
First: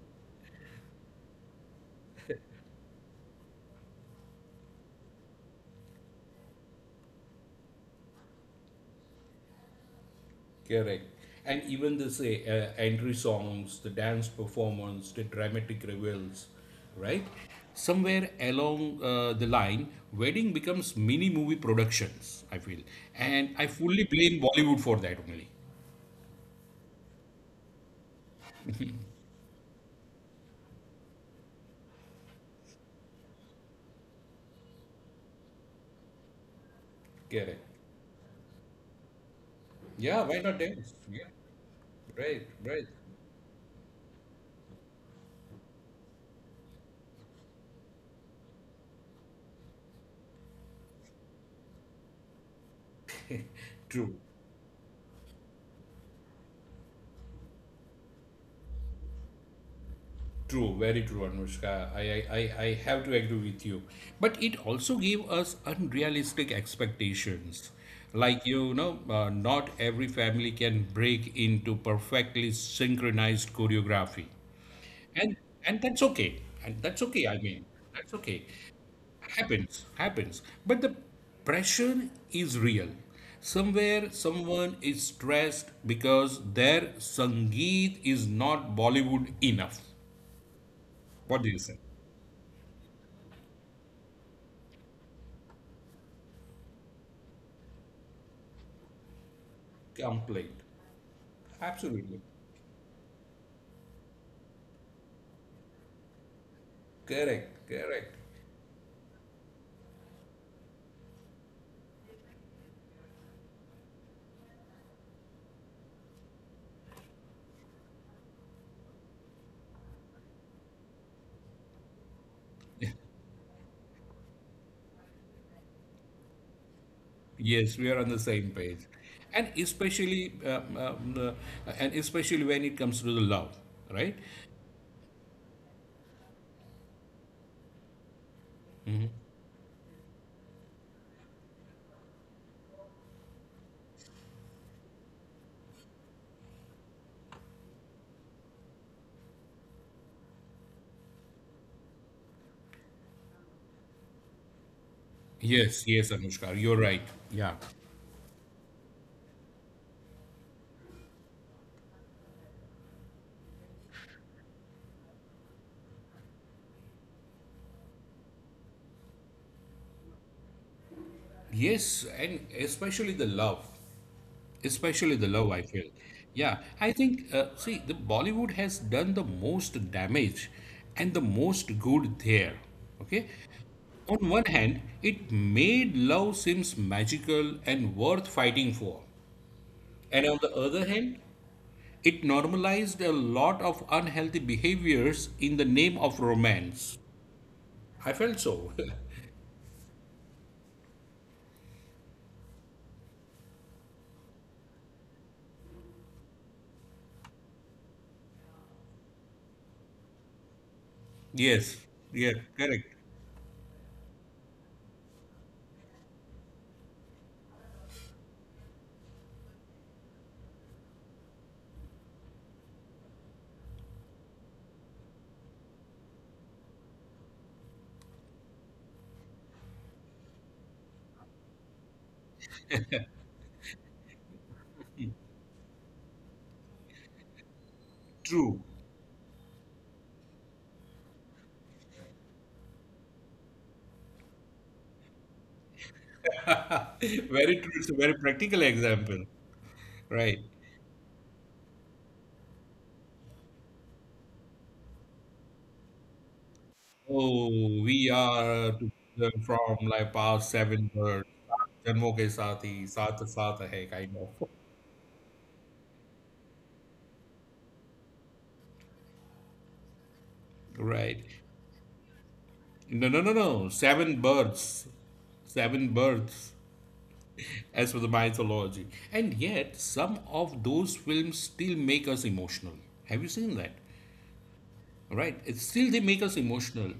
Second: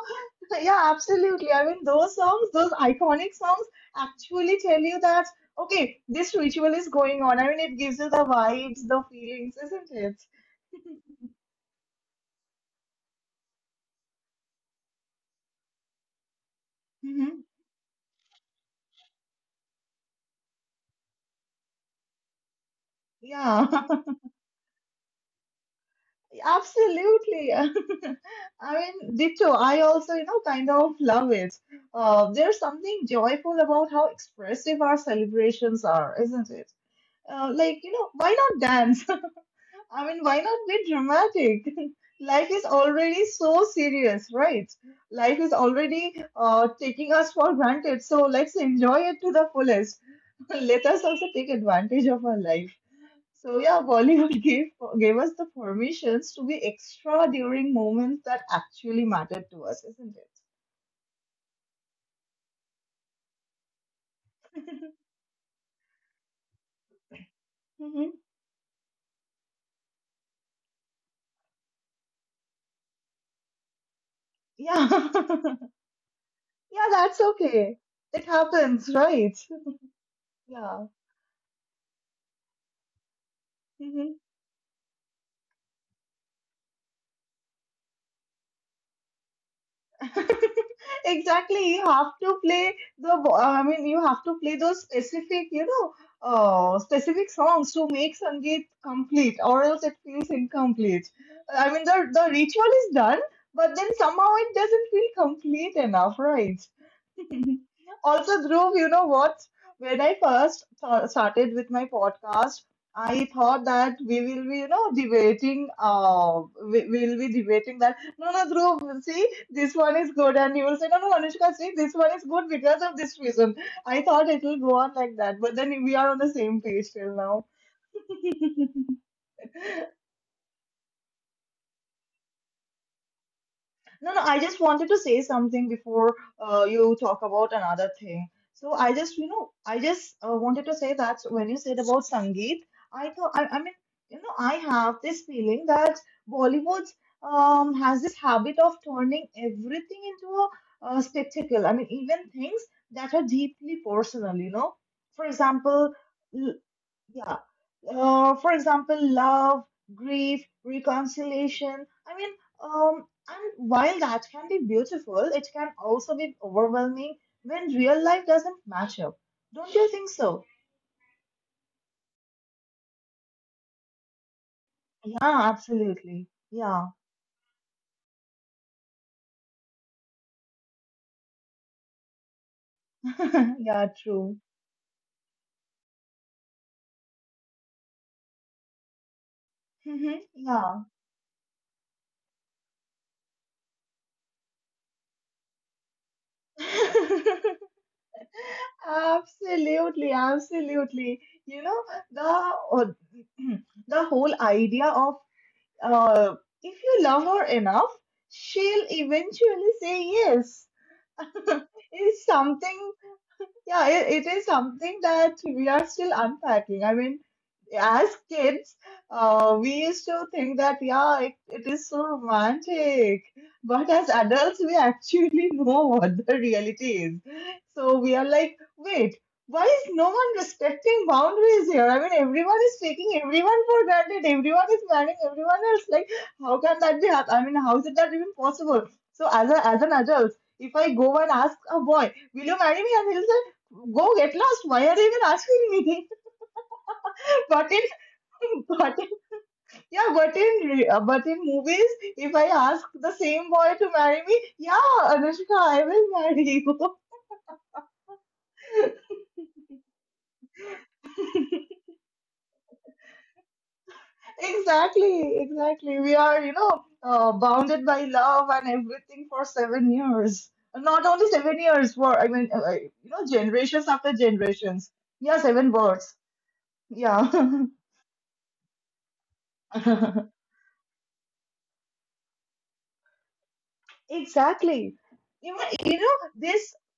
S1: yeah, absolutely. I mean, those songs, those iconic songs actually tell you that okay, this ritual is going on. I mean, it gives you the vibes, the feelings, isn't it?
S2: Correct. And even the say entry songs, the dance performance, the dramatic revels, right?
S1: hmm
S2: Somewhere along the line, wedding becomes mini movie productions. I feel, and
S1: Yeah.
S2: I
S1: [laughs]
S2: fully blame Bollywood for that only.
S1: Absolutely. [laughs] I mean, ditto. I also, you know, kind of love it. There's something joyful about how expressive our celebrations are, isn't it?
S2: Correct.
S1: Like, you know, why not dance? [laughs] I mean,
S2: Yeah.
S1: why
S2: Why
S1: not
S2: not
S1: be
S2: dance? Yeah.
S1: dramatic? [laughs]
S2: Right.
S1: Life is
S2: Right.
S1: already so serious, right? Life is already taking us for granted. So let's enjoy it to the fullest. [laughs] Let us also take advantage of our life. So yeah,
S2: True.
S1: Bollywood [laughs] gave us the permissions to be extra during moments that actually mattered to us, isn't it?
S2: True, very true, Anushka. I have to agree with you. But it also gave us unrealistic expectations.
S1: hmm
S2: Like, you know, not every family can break into perfectly synchronized choreography.
S1: Yeah,
S2: And,
S1: [laughs]
S2: and that's okay. And
S1: yeah,
S2: that's
S1: that's
S2: okay, I mean,
S1: okay.
S2: that's
S1: It
S2: okay.
S1: happens, right?
S2: Happens, happens. But
S1: Yeah,
S2: the pressure is real. Somewhere,
S1: hmm
S2: someone is stressed because their Sangeet is not Bollywood enough. What do you
S1: exactly.
S2: say?
S1: You have to play the. You have to play those specific, you know, specific songs to make Sangeet complete, or else it feels
S2: Complete.
S1: incomplete. I mean,
S2: Absolutely.
S1: the ritual is done, but then somehow it doesn't feel complete enough, right?
S2: Correct. Correct.
S1: Also, Dhruv, you know what? When I first started with my podcast, I thought that we will be, you know, debating. We will be debating that. No, no, Dhruv, see, this one is good, and you will say, no, no, Anushka, see, this one is good because of this reason. I thought it will go on like that, but then we are on the same page till now.
S2: Yes, we are on the same page. And especially, um, um, and especially when it comes to the love,
S1: No,
S2: right?
S1: no, I just wanted to say something before you talk about another thing. So I just, you know, I just wanted to say that when you said about Sangeet, I thought, I mean, you know, I have this feeling that Bollywood has this habit of turning everything into a, spectacle. I mean, even things that are deeply personal, you know. For
S2: Yes,
S1: example,
S2: yes,
S1: l-
S2: Anushka, you're right.
S1: yeah,
S2: Yeah.
S1: for example, love, grief, reconciliation. And while that can be beautiful, it can also be overwhelming when real life doesn't match up. Don't you think so?
S2: Yes, and especially
S1: Yeah,
S2: the love, I feel.
S1: absolutely.
S2: Yeah,
S1: Yeah,
S2: I think, see, the Bollywood has done the most damage and the most good there. Okay,
S1: [laughs] yeah,
S2: on
S1: true.
S2: one hand, it made love seems magical and worth fighting for.
S1: Mhm.
S2: And on the
S1: Yeah.
S2: other hand, it normalized a lot of unhealthy behaviors in the name of romance.
S1: [laughs]
S2: I felt so. [laughs]
S1: Absolutely, absolutely. You know, the [clears throat] the whole idea of Uh, if you love her enough, she'll eventually say yes.
S2: yes,
S1: It's
S2: yeah,
S1: something,
S2: correct.
S1: it is something that we are still unpacking. I mean, as kids, we used to think that, yeah, it is so romantic. But as adults, we actually [laughs] know what the reality is. So we are like, wait, why is no one respecting boundaries here? I mean, everyone is taking everyone for granted. Everyone is marrying everyone else. Like, how can that be? I mean, how is it that even
S2: True.
S1: possible? So as an adult, if I go and ask a boy, will you marry me? And he'll say, go get lost. Why are you even asking me? [laughs]
S2: [laughs] very true.
S1: But in
S2: It's a very practical
S1: [laughs] but in,
S2: example.
S1: yeah, but
S2: Right.
S1: in re- But in movies, if I ask the same boy to marry me, yeah, Anushka, I will marry you.
S2: Oh, we are to
S1: [laughs]
S2: learn from like past seven words. जन्मों के saath ही साथ साथ है kind of
S1: Exactly, exactly. We are, you know, bounded by love and everything for 7 years.
S2: [laughs]
S1: Not
S2: right.
S1: only 7 years, for I mean,
S2: No,
S1: you
S2: no,
S1: know,
S2: no, no.
S1: generations after
S2: Seven births.
S1: generations. Yeah, seven
S2: Seven
S1: births.
S2: births,
S1: Yeah,
S2: as for the mythology. And yet, some
S1: [laughs]
S2: of those films still make us emotional. Have you seen that?
S1: exactly.
S2: Right? It's still they
S1: You know
S2: make us
S1: this.
S2: emotional.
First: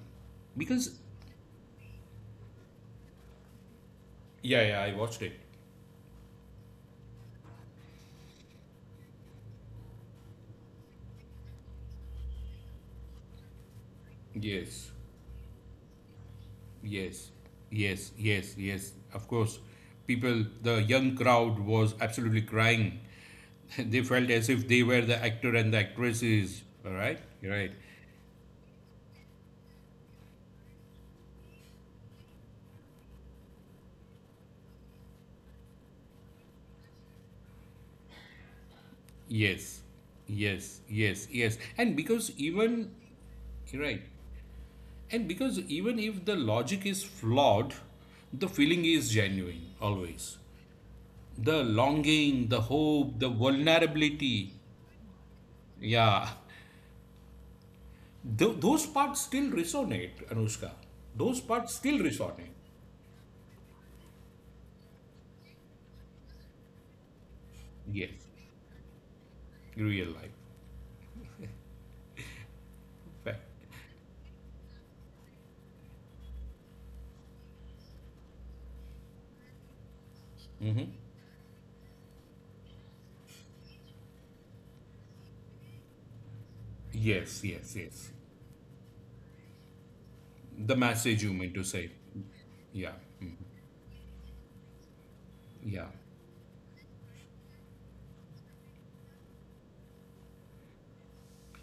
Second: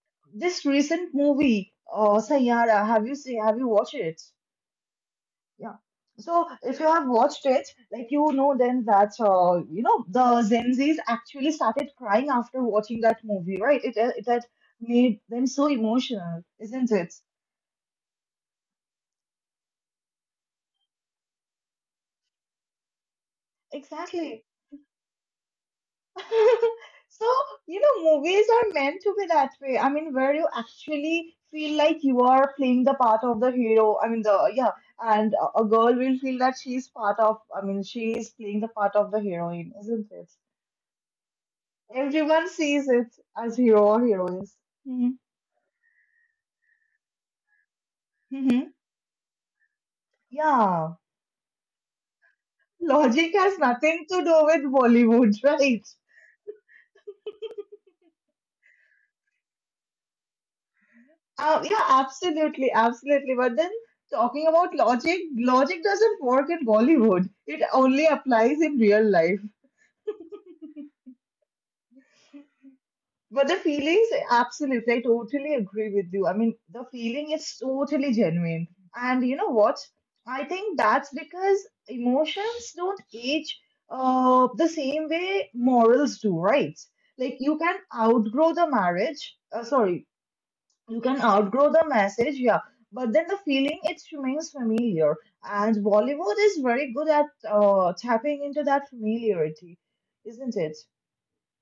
S1: This
S2: Because.
S1: recent movie, Sayyara, have you watched it?
S2: Yeah, yeah, I watched it.
S1: Yeah. So if you have watched it, like you know then that you know the Gen Zs actually started crying after watching that movie, right? It had
S2: Yes,
S1: made them so emotional, isn't it?
S2: yes, yes, yes, yes. Of course, people, the young crowd was absolutely crying. [laughs] They felt
S1: Exactly.
S2: as if they were the actor and the actresses.
S1: [laughs]
S2: All right,
S1: So,
S2: right.
S1: you know, movies are meant to be that way. I mean, where you actually feel like you are playing the part of the hero. Yeah, and a girl will feel that she's part of, I mean, she is playing the part of the heroine,
S2: Yes,
S1: isn't it?
S2: yes, yes, yes. And because
S1: Everyone sees
S2: even,
S1: it as hero
S2: right,
S1: or heroines. Hmm.
S2: and because even if the logic is flawed, the
S1: Hmm.
S2: feeling is genuine always.
S1: Yeah.
S2: The longing, the hope, the
S1: Logic has nothing to do
S2: vulnerability,
S1: with Bollywood, [laughs] right?
S2: yeah, those parts still resonate, Anushka. Those parts
S1: Yeah,
S2: still resonate.
S1: absolutely, absolutely. But then talking about logic, logic doesn't work in Bollywood. It only
S2: Yes,
S1: applies in real life.
S2: real life.
S1: But the
S2: Fact.
S1: feelings, absolutely, I totally agree with you. I mean, the feeling is totally genuine. And you know what? I think that's because emotions don't age the same way morals do, right? Like
S2: Yes,
S1: you
S2: yes,
S1: can
S2: yes.
S1: outgrow the marriage, sorry,
S2: The
S1: you can
S2: message you meant to
S1: outgrow the
S2: say.
S1: message, yeah,
S2: Yeah,
S1: but then the feeling it remains familiar. And
S2: yeah.
S1: Bollywood is very good at tapping into that familiarity, isn't it?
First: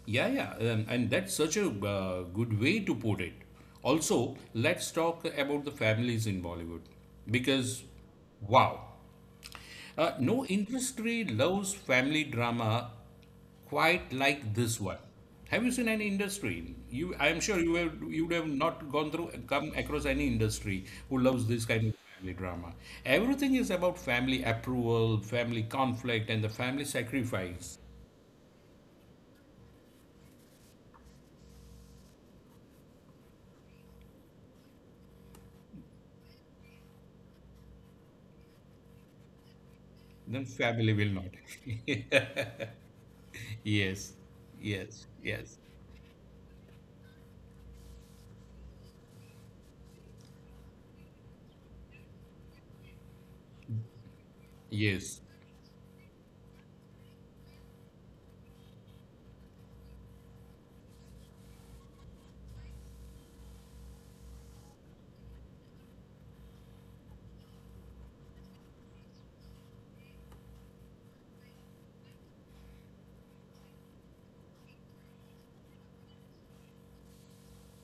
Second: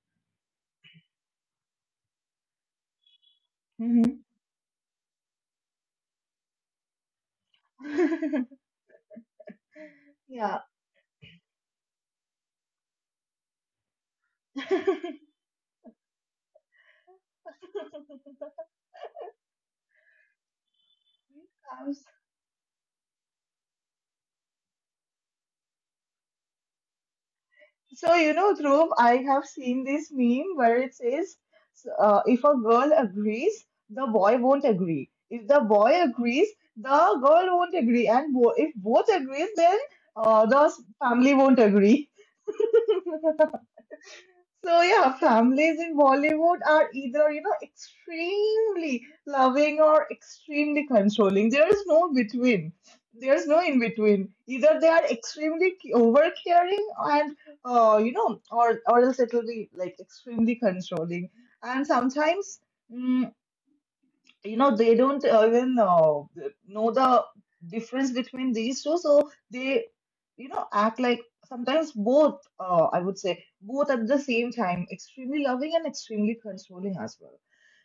S2: Yeah, yeah, and that's such a good way to put it.
S1: Hmm.
S2: Also, let's talk about the families in Bollywood because,
S1: [laughs]
S2: wow, no
S1: Yeah.
S2: industry loves family drama quite like this one. Have you seen any industry? You, I am sure you have, you would have not gone through, come across any industry who loves this kind of
S1: Comes.
S2: family drama. Everything is about family approval, family conflict, and the family sacrifice.
S1: So, you know, Dhruv, I have seen this meme where it says, if a girl agrees, the boy won't agree. If the boy agrees, the girl won't agree. And if both agrees, then
S2: Then family will
S1: family
S2: not.
S1: won't
S2: [laughs]
S1: agree.
S2: Yes,
S1: So
S2: yes,
S1: yeah,
S2: yes,
S1: families in Bollywood are either, you know, extremely loving or extremely controlling. There is no between. There's no in between. Either they are
S2: yes,
S1: extremely over caring and, you know, or else it'll be like extremely controlling. And sometimes, mm, you know, they don't even know the difference between these two, so they, you know, act like sometimes both, I would say both at the same time, extremely loving and extremely controlling as well.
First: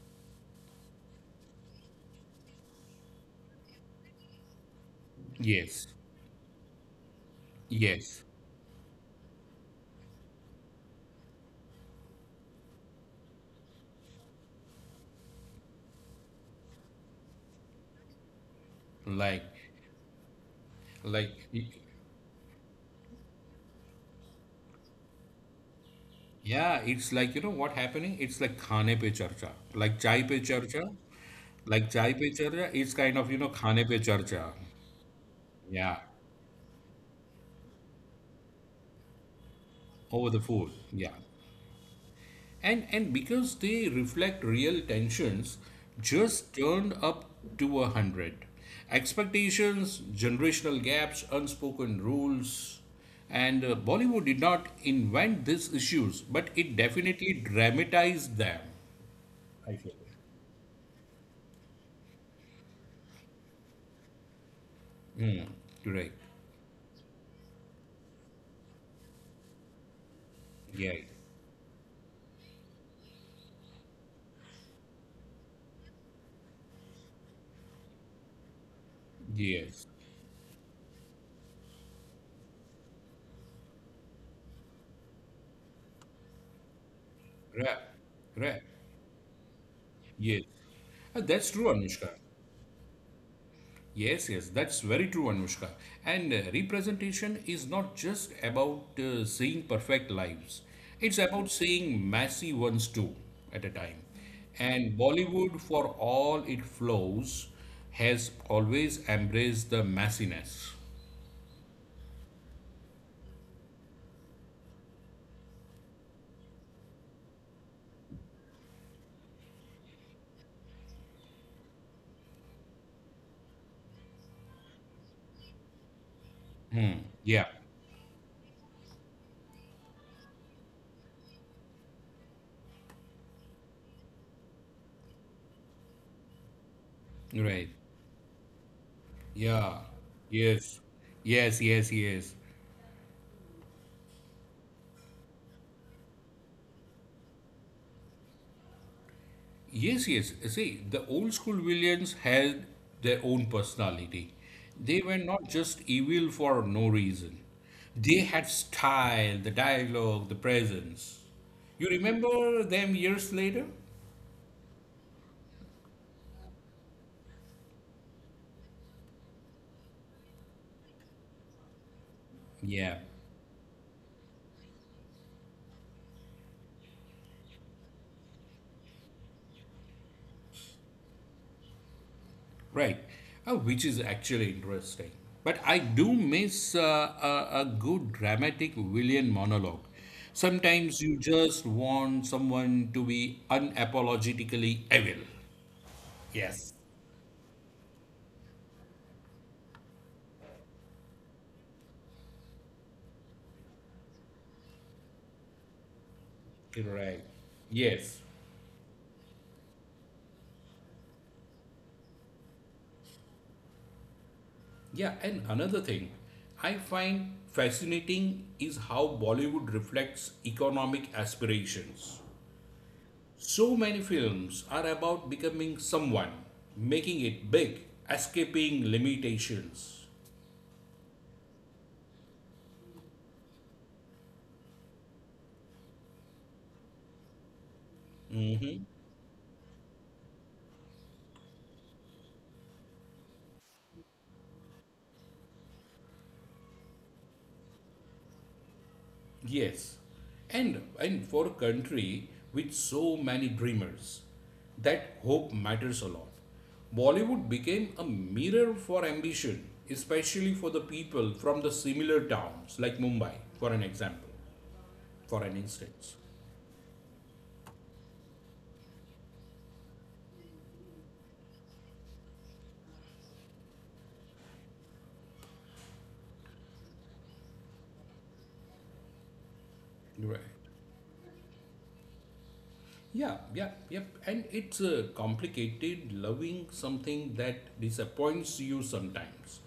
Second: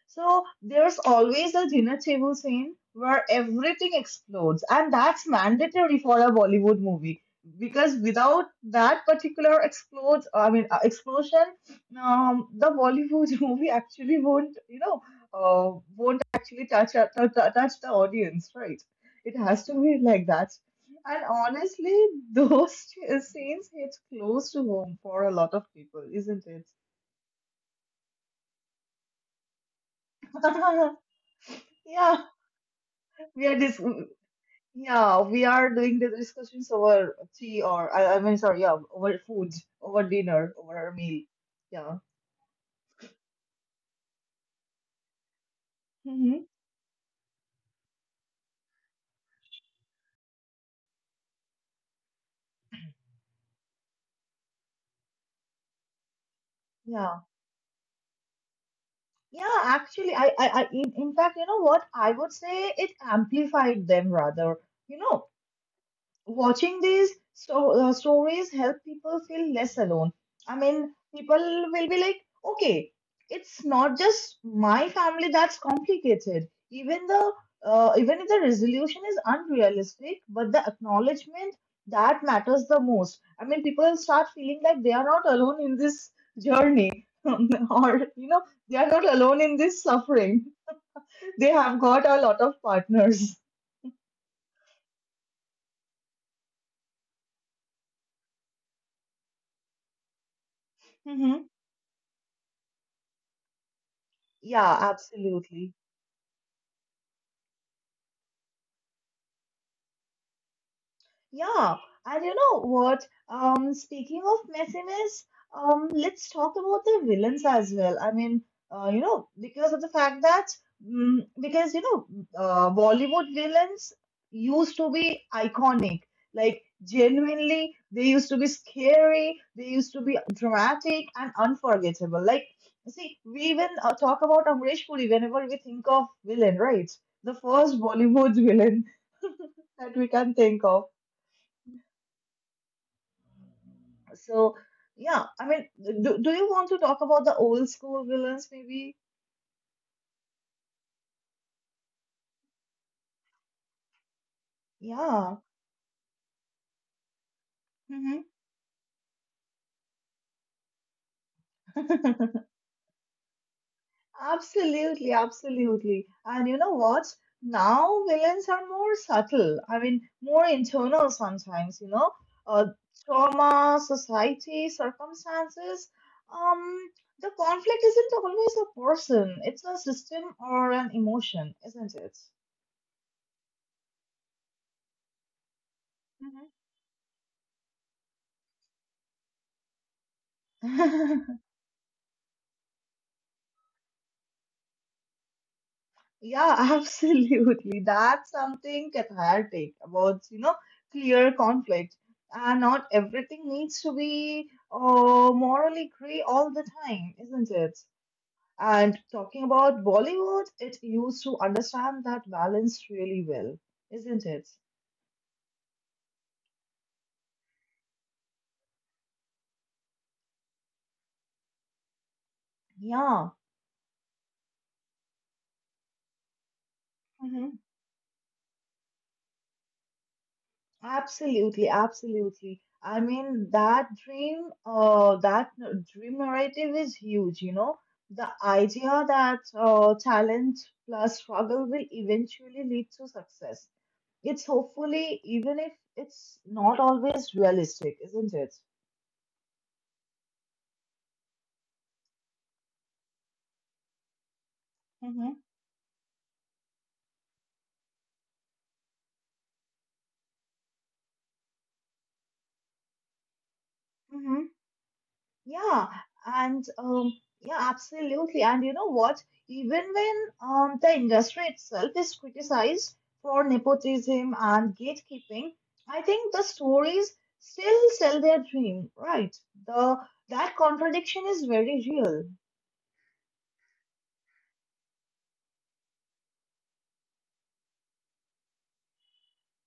S1: So there's always a dinner table scene where everything explodes, and that's
S2: yes,
S1: mandatory for a Bollywood movie, because
S2: yes.
S1: without that particular explodes, I mean explosion, the Bollywood [laughs] movie actually won't, you know, won't actually touch touch the audience, right? It
S2: Like,
S1: has to be like that. And
S2: like,
S1: honestly, those [laughs] scenes hit close to home for a lot of people, isn't it?
S2: yeah, it's like, you know what happening? It's like khane pe charcha, like chai pe charcha,
S1: [laughs]
S2: like chai
S1: Yeah,
S2: pe charcha. It's kind of, you
S1: we
S2: know,
S1: are this.
S2: khane pe charcha.
S1: Yeah, we are doing
S2: Yeah,
S1: the discussions over tea or I mean sorry, yeah, over food, over
S2: over the
S1: dinner,
S2: food.
S1: over a
S2: Yeah.
S1: meal. Yeah.
S2: And because they reflect real tensions,
S1: Mm-hmm.
S2: just turned up to a hundred. Expectations, generational gaps, unspoken rules, and Bollywood did not invent these issues, but it
S1: Yeah.
S2: definitely dramatized them.
S1: Yeah, actually I in fact, you know what? I would say it amplified them rather. You know,
S2: Mm, right.
S1: watching these stories help people feel less alone. I
S2: Yeah.
S1: mean, people will be like, okay, it's not just my family that's complicated. Even the, even if the resolution is
S2: Yes.
S1: unrealistic, but the acknowledgement that matters the most. I mean, people start feeling like they are not alone in this journey, [laughs]
S2: Right.
S1: or you know,
S2: Right.
S1: they are not alone in this
S2: Yes.
S1: suffering. [laughs] They
S2: That's true,
S1: have got
S2: Anushka.
S1: a lot of partners.
S2: Yes, yes, that's very true, Anushka. And representation is not just about seeing perfect lives, it's
S1: Hmm.
S2: about seeing messy ones too at a time.
S1: Yeah,
S2: And Bollywood,
S1: absolutely.
S2: for all it flows, has always embraced the messiness.
S1: Yeah, and you know what? Speaking of messiness, let's talk about the villains as well. I mean, you know, because of the fact that, because you know, Bollywood villains used to be iconic. Like
S2: Yeah,
S1: genuinely, they used to be scary. They used to be dramatic and unforgettable. Like, see, we even talk about Amrish Puri whenever we think of villain, right? The
S2: right.
S1: first Bollywood villain [laughs]
S2: Yeah,
S1: that we can think
S2: yes,
S1: of.
S2: yes, yes, yes.
S1: So, yeah, I mean, do you want to talk about the old school villains, maybe?
S2: Yes, yes. See, the old school villains had their own personality. They were
S1: Yeah.
S2: not just evil for no reason. They
S1: Hmm.
S2: had style, the dialogue, the presence. You
S1: [laughs]
S2: remember them years later?
S1: Absolutely, absolutely. And you know what? Now villains are more subtle. I mean, more internal sometimes, you know, uh,
S2: Yeah,
S1: trauma, society, circumstances. Um, the conflict isn't always a person, it's a system or an emotion, isn't it?
S2: right. Which is actually interesting. But I do miss a good dramatic villain monologue. Sometimes you
S1: Mhm. [laughs]
S2: just want someone to be unapologetically evil.
S1: Yeah,
S2: Yes.
S1: [laughs] absolutely. That's something cathartic about, you know, clear conflict. And not everything needs to be morally gray all the time,
S2: Right.
S1: isn't it?
S2: Yes.
S1: And talking about Bollywood, it used to understand that balance really well, isn't it?
S2: Yeah, and another thing I find fascinating is how Bollywood reflects economic aspirations.
S1: Yeah.
S2: So many films are about becoming someone, making it
S1: Mm-hmm.
S2: big, escaping limitations.
S1: Absolutely, absolutely. I mean, that dream narrative is huge, you know. The idea that talent plus struggle will eventually lead to success. It's hopefully, even if it's not always realistic, isn't it?
S2: Yes, and for a country with so many dreamers, that
S1: Mm-hmm.
S2: hope matters a lot. Bollywood became a mirror for ambition, especially for the people from the similar towns like Mumbai, for an example, for an
S1: Yeah,
S2: instance.
S1: and yeah, absolutely. And you know what? Even when the industry itself is criticized for nepotism and gatekeeping, I think the stories still sell their dream, right? The
S2: Right.
S1: That contradiction is very real.
S2: Yeah, yeah, yep. And it's complicated loving something that disappoints you sometimes.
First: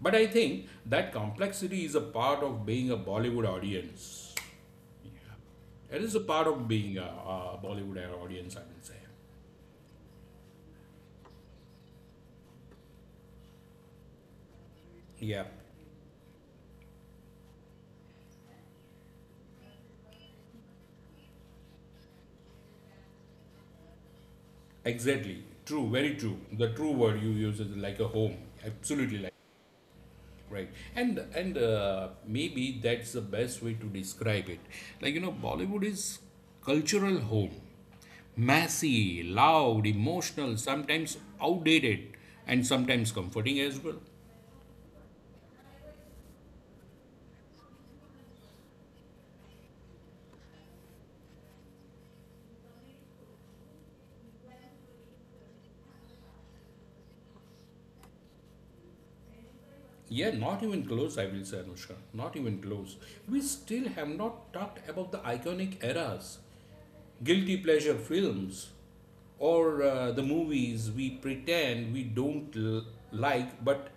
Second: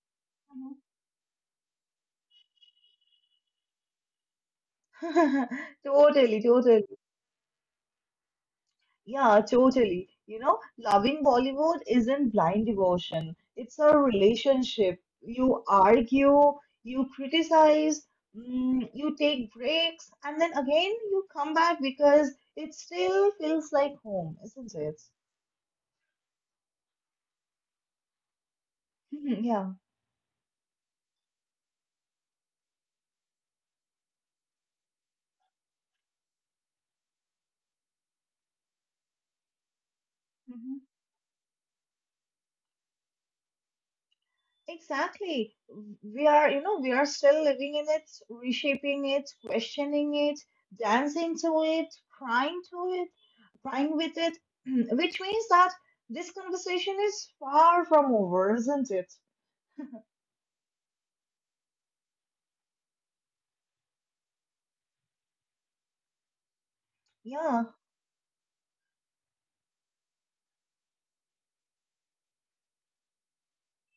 S2: But I think that complexity is a part of being a Bollywood audience.
S1: Mhm. [laughs]
S2: It is a
S1: Totally,
S2: part of
S1: totally.
S2: being a Bollywood audience, I would say.
S1: Yeah, totally. You know, loving Bollywood isn't blind devotion. It's a relationship.
S2: Yeah.
S1: You argue, you criticize, you take breaks, and then again you come back because it still feels like home, isn't it?
S2: Exactly. True. Very true. The true word you use is like a home. Absolutely like
S1: Mhm. Yeah.
S2: right. And maybe that's the best way to describe it. Like you know, Bollywood is cultural home. Messy, loud, emotional, sometimes outdated, and sometimes comforting as well.
S1: Exactly. We are, you know, we are still living in it, reshaping it, questioning it, dancing to it, crying with it, [clears throat] which means that this conversation is far from over, isn't it?
S2: Yeah, not even close, I will say, Anushka. Not even close. We still have not talked about the iconic eras guilty
S1: Yeah,
S2: pleasure films or the movies we pretend we don't like but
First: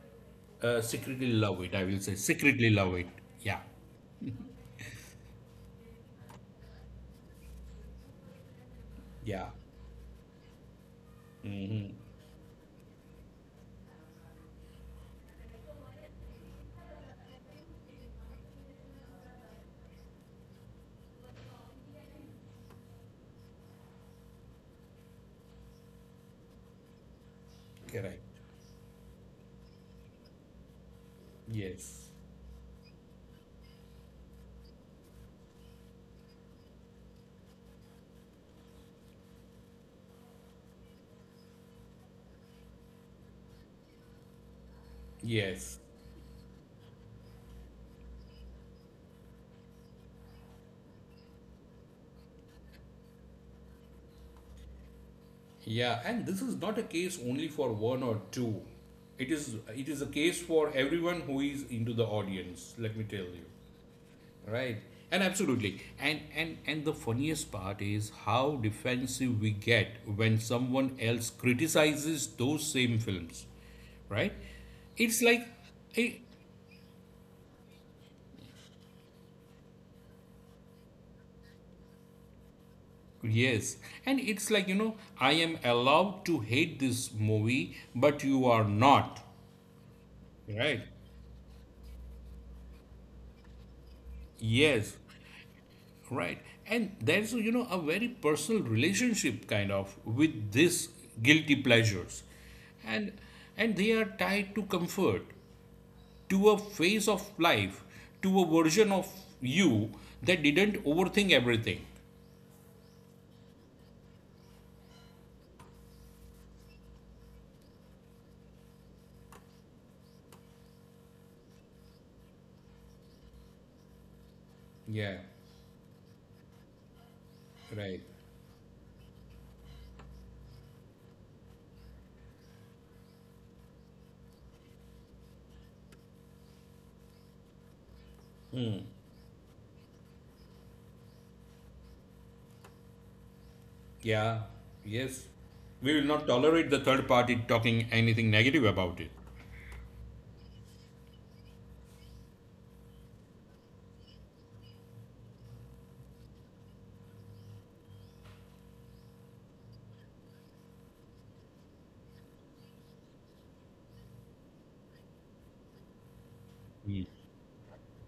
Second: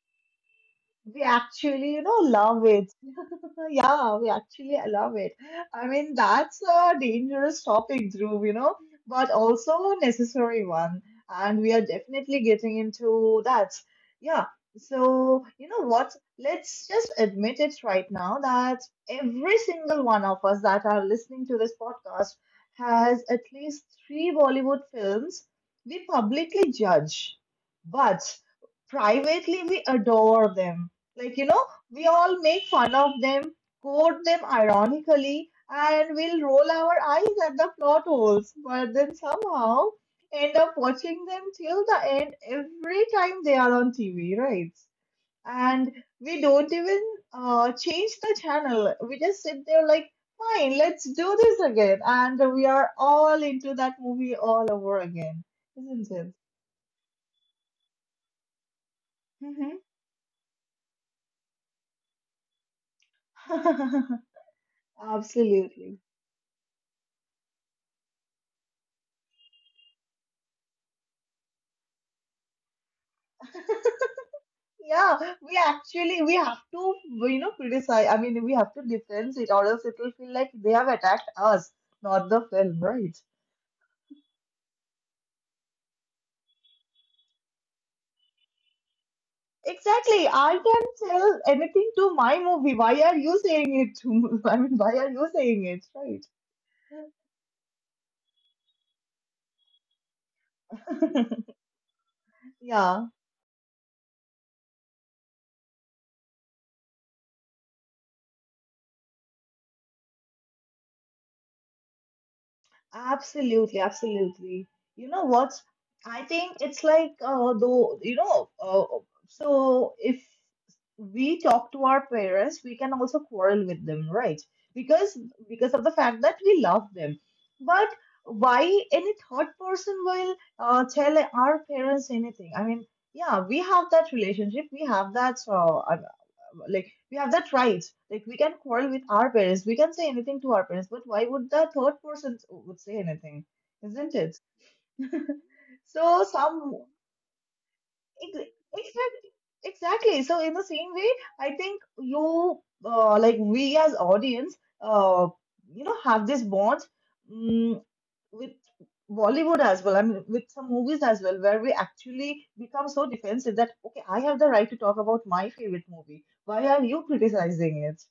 S1: we
S2: secretly love it. I
S1: actually,
S2: will
S1: you
S2: say
S1: know, love
S2: secretly
S1: it.
S2: love it. Yeah,
S1: [laughs] Yeah, we actually I love it. I mean, that's a dangerous topic, Dhruv, you know, but
S2: yeah,
S1: also a necessary one. And we are definitely getting into that. Yeah. So, you know what? Let's just admit it right now that every single one of us that are listening to this podcast has at least three Bollywood films we publicly judge,
S2: correct.
S1: but privately we adore them. Like, you know, we
S2: Yes,
S1: all make fun of them, quote them ironically, and we'll roll our eyes at the plot holes, but then somehow end up watching them till the end every time they are on TV, right?
S2: yes,
S1: And we don't even change the channel. We just sit there like, fine, let's do this again. And we are all into that movie all over again,
S2: yeah.
S1: isn't
S2: And
S1: it?
S2: this is not a case only for one or two. It is
S1: Mhm.
S2: it is a case for everyone who is into the audience. Let me tell you. Right.
S1: [laughs]
S2: And absolutely.
S1: Absolutely.
S2: And the funniest part is how defensive we get when someone else criticizes those same films. Right? It's
S1: Yeah,
S2: like I,
S1: we have to, you know, criticize. I mean, we have to defend it, or else it will feel like they have attacked us, not the film, right?
S2: yes. And it's like, you know, I am allowed to hate this movie, but you are not.
S1: Exactly. I
S2: Right.
S1: can tell anything to my movie. Why are you saying it to? [laughs] I mean, why
S2: Yes,
S1: are you saying it,
S2: right. And there's, you know, a very personal relationship kind of with this
S1: right?
S2: guilty pleasures.
S1: [laughs] Yeah.
S2: And and they are tied to comfort, to a phase of life, to a version of you that didn't overthink everything.
S1: Absolutely, absolutely. You know what? I think it's like though you know. So if we talk to our parents, we can also quarrel with them, right? Because
S2: Yeah,
S1: because of the fact that we love them. But
S2: right.
S1: why any third person will tell our parents anything? I mean, yeah, we have that relationship, we have that. Like we have that right, like we can quarrel with our parents, we can say anything to our parents, but why would the third person would say anything, isn't it?
S2: Yeah,
S1: [laughs]
S2: yes. We will
S1: So
S2: not tolerate the
S1: some
S2: third party talking anything
S1: ex-
S2: negative about it.
S1: exact- exactly, so in the same way, I think you like we as audience, you know, have this bond mm with Bollywood as well, I mean, with some movies as well, where we actually become so defensive that, okay, I have the right to talk about my favorite movie. Why are you
S2: Mm.
S1: criticizing it?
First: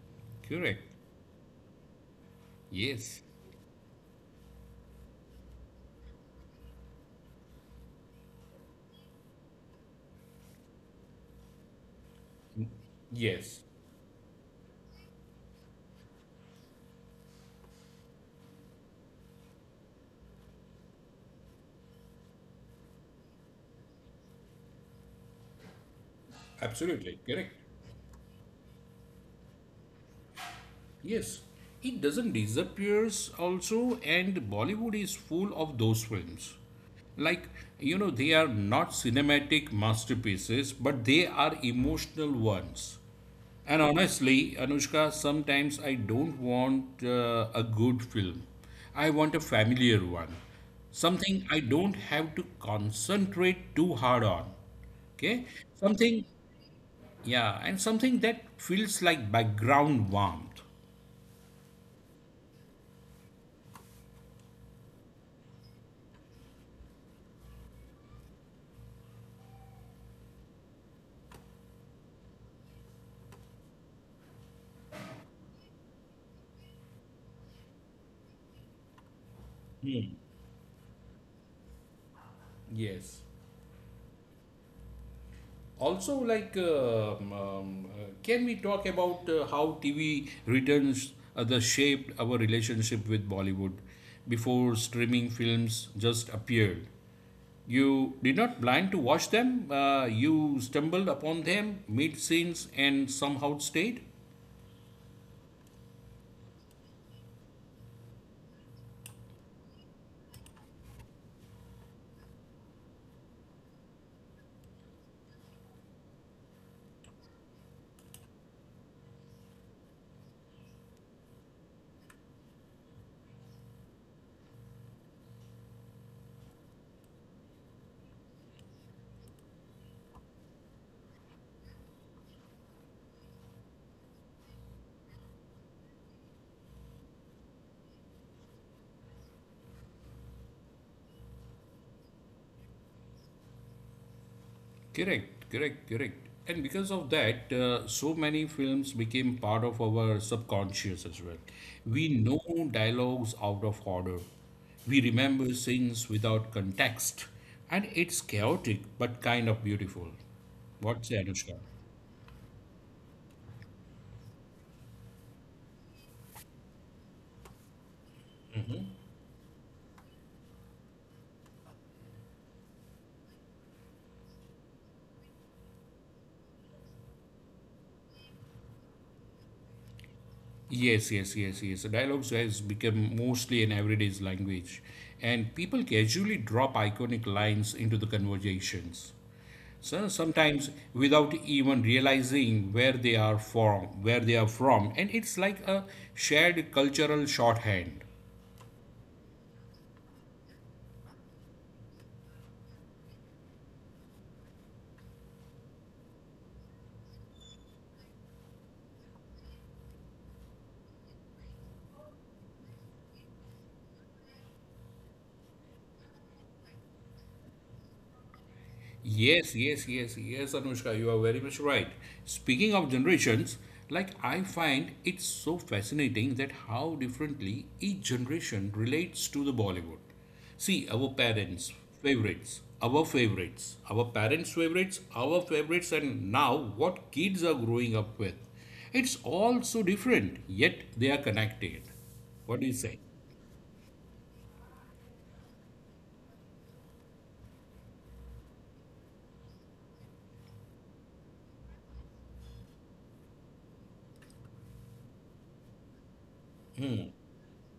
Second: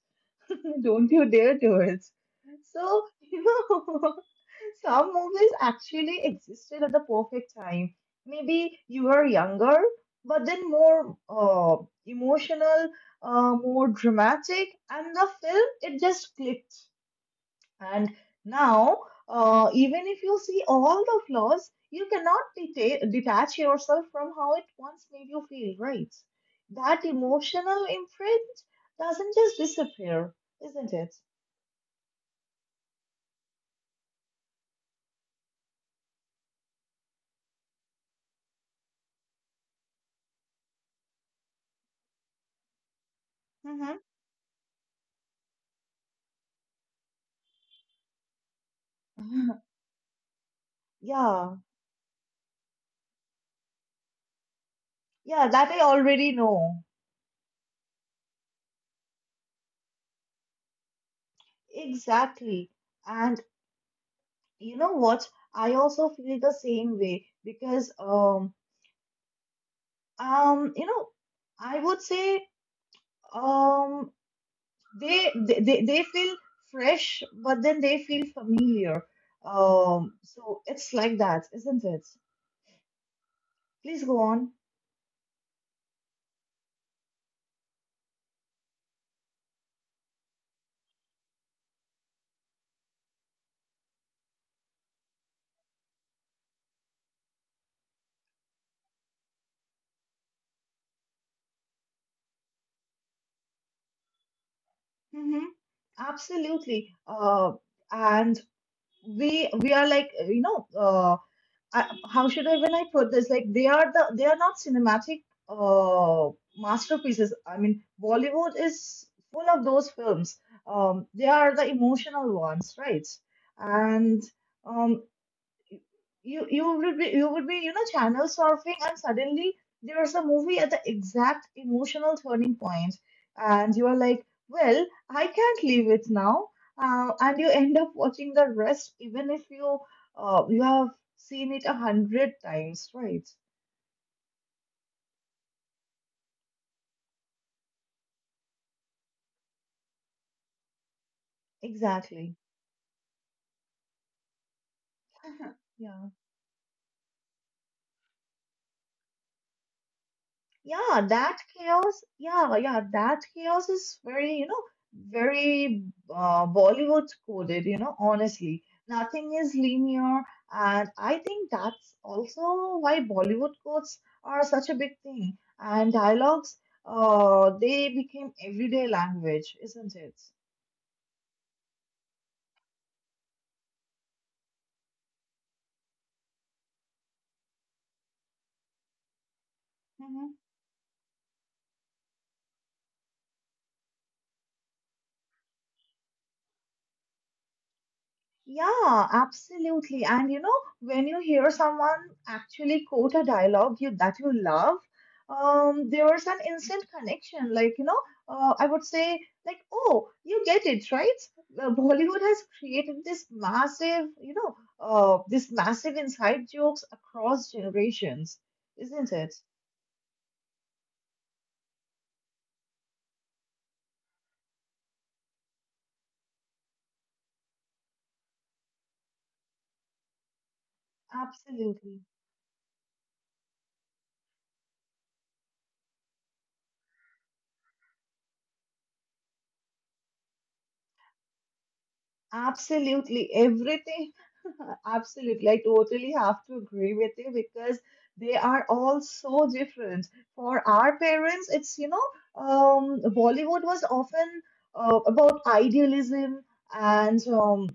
S2: Correct.
S1: [laughs] Don't you dare do it. So,
S2: Yes.
S1: [laughs] you know, [laughs] some movies actually existed at the perfect time. Maybe you were younger, but then more emotional,
S2: Yes,
S1: more dramatic, and the film, it just clicked. And now, even if you see all the flaws, you cannot detach yourself from how it once made you feel, right? That
S2: absolutely correct.
S1: emotional imprint doesn't just disappear, isn't it?
S2: Yes. It doesn't disappears also and Bollywood is full of those films. Like, you know, they are not cinematic masterpieces, but they are emotional ones. And
S1: Hmm.
S2: honestly, Anushka, sometimes I don't want a good film. I want a
S1: [laughs]
S2: familiar one. Something
S1: Yeah,
S2: I don't have to concentrate too hard on. Okay?
S1: yeah, that I
S2: Something,
S1: already know.
S2: yeah, and something that feels like background warmth.
S1: Exactly. And you know what? I also feel the same way because um you know I would say um they feel fresh but then they feel familiar. So it's like that, isn't it?
S2: Yes.
S1: Please go on.
S2: Also, like, can we talk about how TV returns the shaped our relationship with Bollywood before streaming films just appeared? You did not blind to watch them. You stumbled upon them mid scenes and somehow stayed.
S1: Mm-hmm. Absolutely. And we are like I, how should I when I put this? Like they are the they are not cinematic uh masterpieces. I mean, Bollywood is full of those films. They are the emotional ones, right? And um, you would be you know channel surfing and suddenly there's a movie at the exact emotional turning point, and you are like, well, I can't leave it now. And you end up watching the rest even if you you have seen it a hundred times, right?
S2: Correct, correct, correct. And because of that, so many films became part of our subconscious as well. We
S1: Exactly.
S2: know dialogues out of order. We remember
S1: [laughs]
S2: scenes
S1: Yeah.
S2: without context. And it's chaotic but kind of beautiful.
S1: Yeah,
S2: What say,
S1: that
S2: Anushka?
S1: chaos, yeah, yeah, that chaos is very, you know, very Bollywood coded, you know, honestly. Nothing is linear, and I think that's also why Bollywood codes are such a big thing. And dialogues, they became everyday language, isn't it?
S2: Yes, yes, yes, yes. Dialogues has become mostly an everyday language, and people casually drop iconic lines into the conversations. So
S1: Mm-hmm.
S2: sometimes without even realizing where they are from, where they are from, and it's like a shared cultural shorthand.
S1: Yeah, absolutely. And you know, when you hear someone actually quote a dialogue you that you love, there's an instant connection. Like, you know, I would say, like, oh, you get it, right? Bollywood has created this massive, you know, this massive inside jokes across generations, isn't it?
S2: Yes, yes, yes, yes, Anushka, you are very much right. Speaking of generations, like I find it's so fascinating that how differently each generation relates to the Bollywood. See, our parents'
S1: Absolutely.
S2: favorites, our parents' favorites, our favorites, and now what kids are growing up with. It's all so different, yet they are connected. What do you say?
S1: Absolutely, everything. [laughs] Absolutely, I totally have to agree with you because they are all so different. For our parents, it's, you know, Bollywood was often about idealism and um,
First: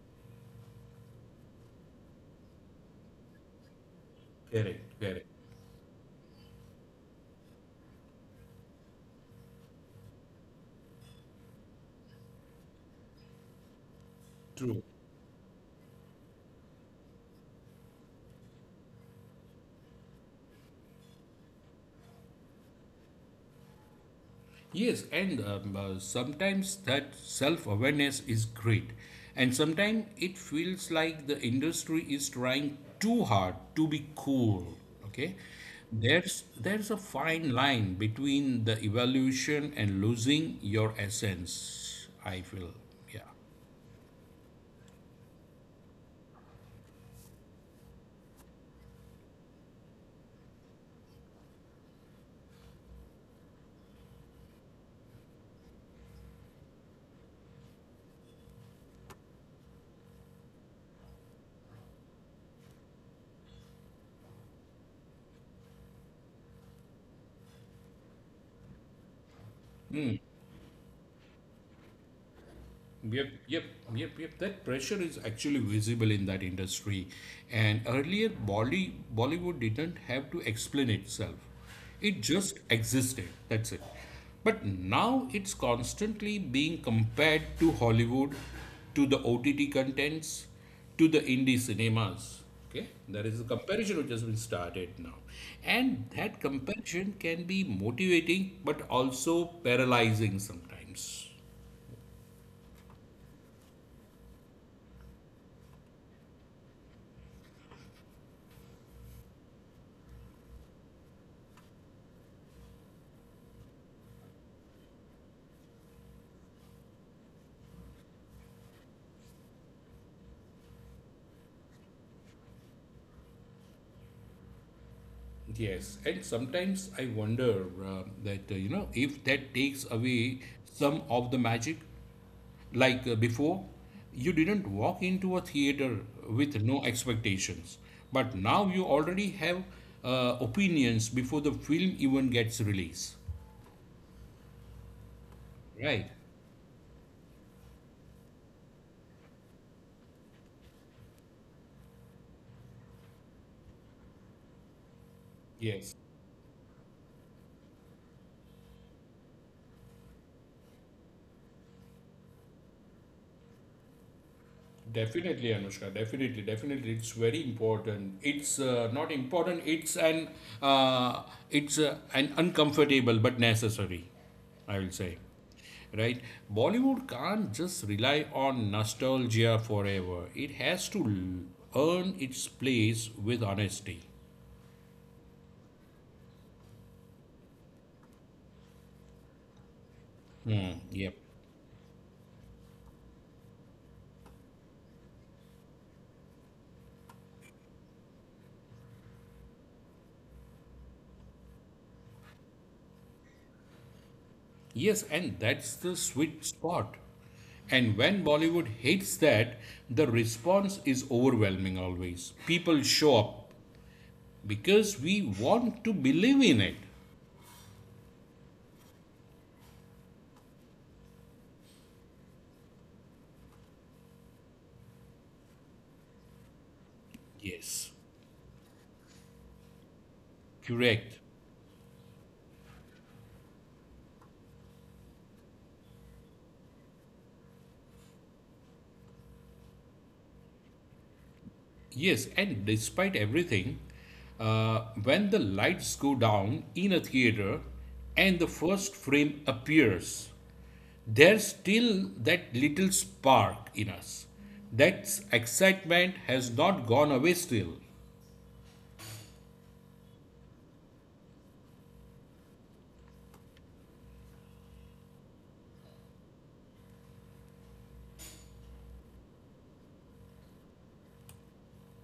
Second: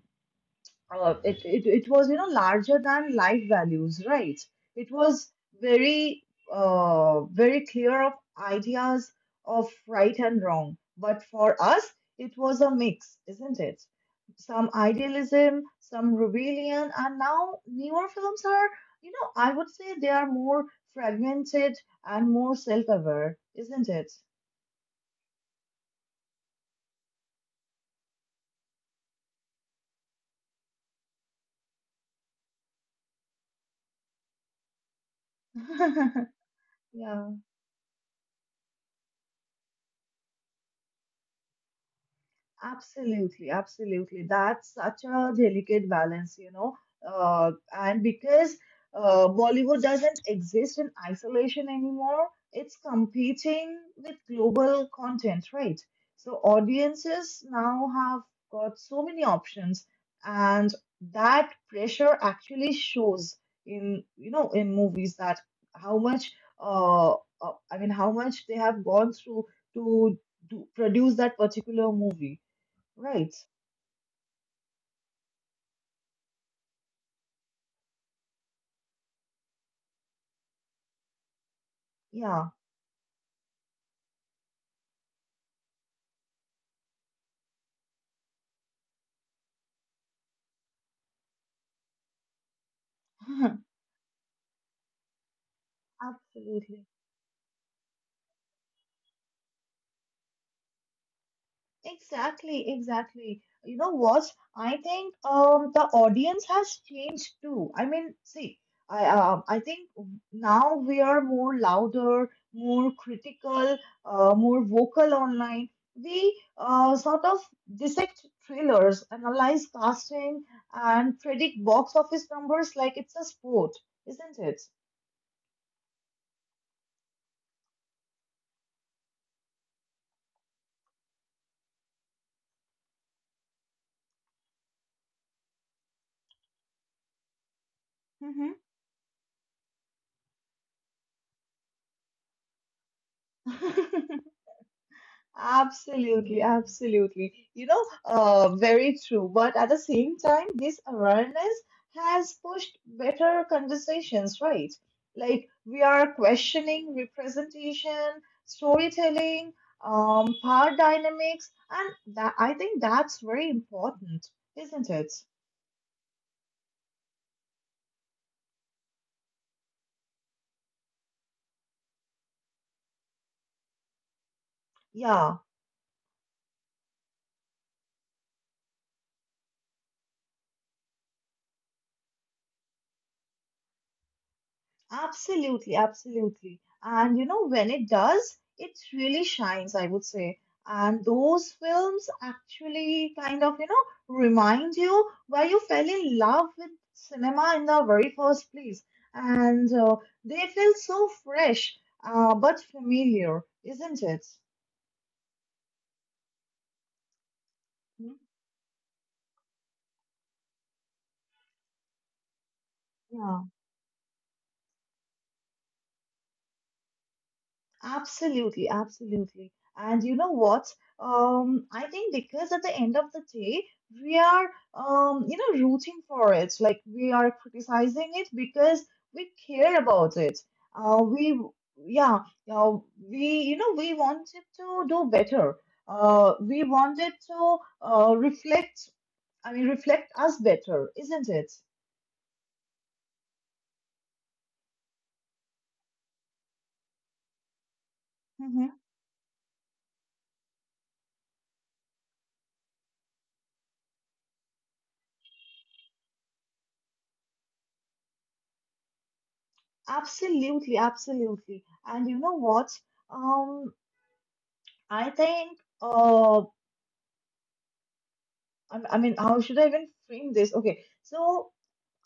S1: uh, it was, you know, larger than life values, right?
S2: Correct,
S1: It
S2: correct.
S1: was very very clear of ideas of right and wrong. But for us, it was a mix, isn't it? Some
S2: True.
S1: idealism, some rebellion. And now newer films are, you know, I would say they are more fragmented and more self-aware, isn't it?
S2: Yes, and sometimes that self awareness is great, and sometimes it feels like the industry is trying too hard to be cool. Okay,
S1: [laughs]
S2: there's a
S1: Yeah.
S2: fine line between the evolution and losing your essence. I feel, yeah.
S1: Absolutely, absolutely. That's such a delicate balance, you know. And because Bollywood doesn't exist in isolation anymore, it's competing with global content, right? So audiences now have got so many options, and that pressure actually shows in, you know, in movies that how much, I mean, how much they have gone through
S2: Hmm.
S1: to, to produce that particular movie.
S2: Yep,
S1: Right.
S2: yep, yep, yep. That pressure is actually visible in that industry. And earlier, Bollywood didn't have to explain itself, it
S1: Yeah.
S2: just existed. That's it. But now it's constantly being compared to Hollywood, to the OTT contents, to the indie cinemas. Okay, there is a
S1: [laughs]
S2: comparison which has been started now, and that
S1: Absolutely.
S2: comparison can be motivating but also paralyzing sometimes.
S1: Exactly. Exactly. You know what? I think the audience has changed too. I mean, see, I think now we are more louder, more critical, more vocal online. We sort of dissect trailers, analyze casting, and predict box office numbers like it's a sport, isn't it?
S2: Yes, and sometimes I wonder that you know if that takes away some of the magic. Like before, you didn't walk into a theater with no expectations, but now you already have opinions before the film even gets released.
S1: Mm-hmm. [laughs]
S2: Right.
S1: Absolutely, absolutely. You know, very true. But at the same time, this awareness has pushed better conversations, right? Like we
S2: Yes.
S1: are questioning representation, storytelling, power dynamics, and that, I think that's very important, isn't it?
S2: Definitely, Anushka. Definitely, definitely, it's very important. It's not important. Uh, it's an uncomfortable but necessary, I will say,
S1: Yeah.
S2: right? Bollywood can't just rely on nostalgia forever. It has to earn its place with honesty.
S1: Absolutely, absolutely. And you know, when it does, it really shines, I would say.
S2: Hmm.
S1: And
S2: Yep.
S1: those films actually kind of, you know, remind you why you fell in love with cinema in the very first place. And they feel so fresh, but familiar, isn't it?
S2: Yes, and that's the sweet spot. And
S1: Hmm.
S2: when Bollywood hits that, the response is overwhelming always. People show
S1: Yeah.
S2: up because we want to believe in it.
S1: Absolutely, absolutely. And you know what? I think because at the end of the day, we are, you know, rooting for it. Like we are
S2: Yes.
S1: criticizing it because we care about it.
S2: Correct.
S1: We, yeah, uh, we, you know, we wanted to do better. We wanted to reflect. I mean, reflect us better, isn't it?
S2: Yes, and despite everything, when the lights go down in a theater and the
S1: Hmm.
S2: first frame appears, there's still that little spark in us. That excitement has not gone away still.
S1: Absolutely, absolutely. And you know what? Um, I think, I mean, how should I even frame this? Okay, so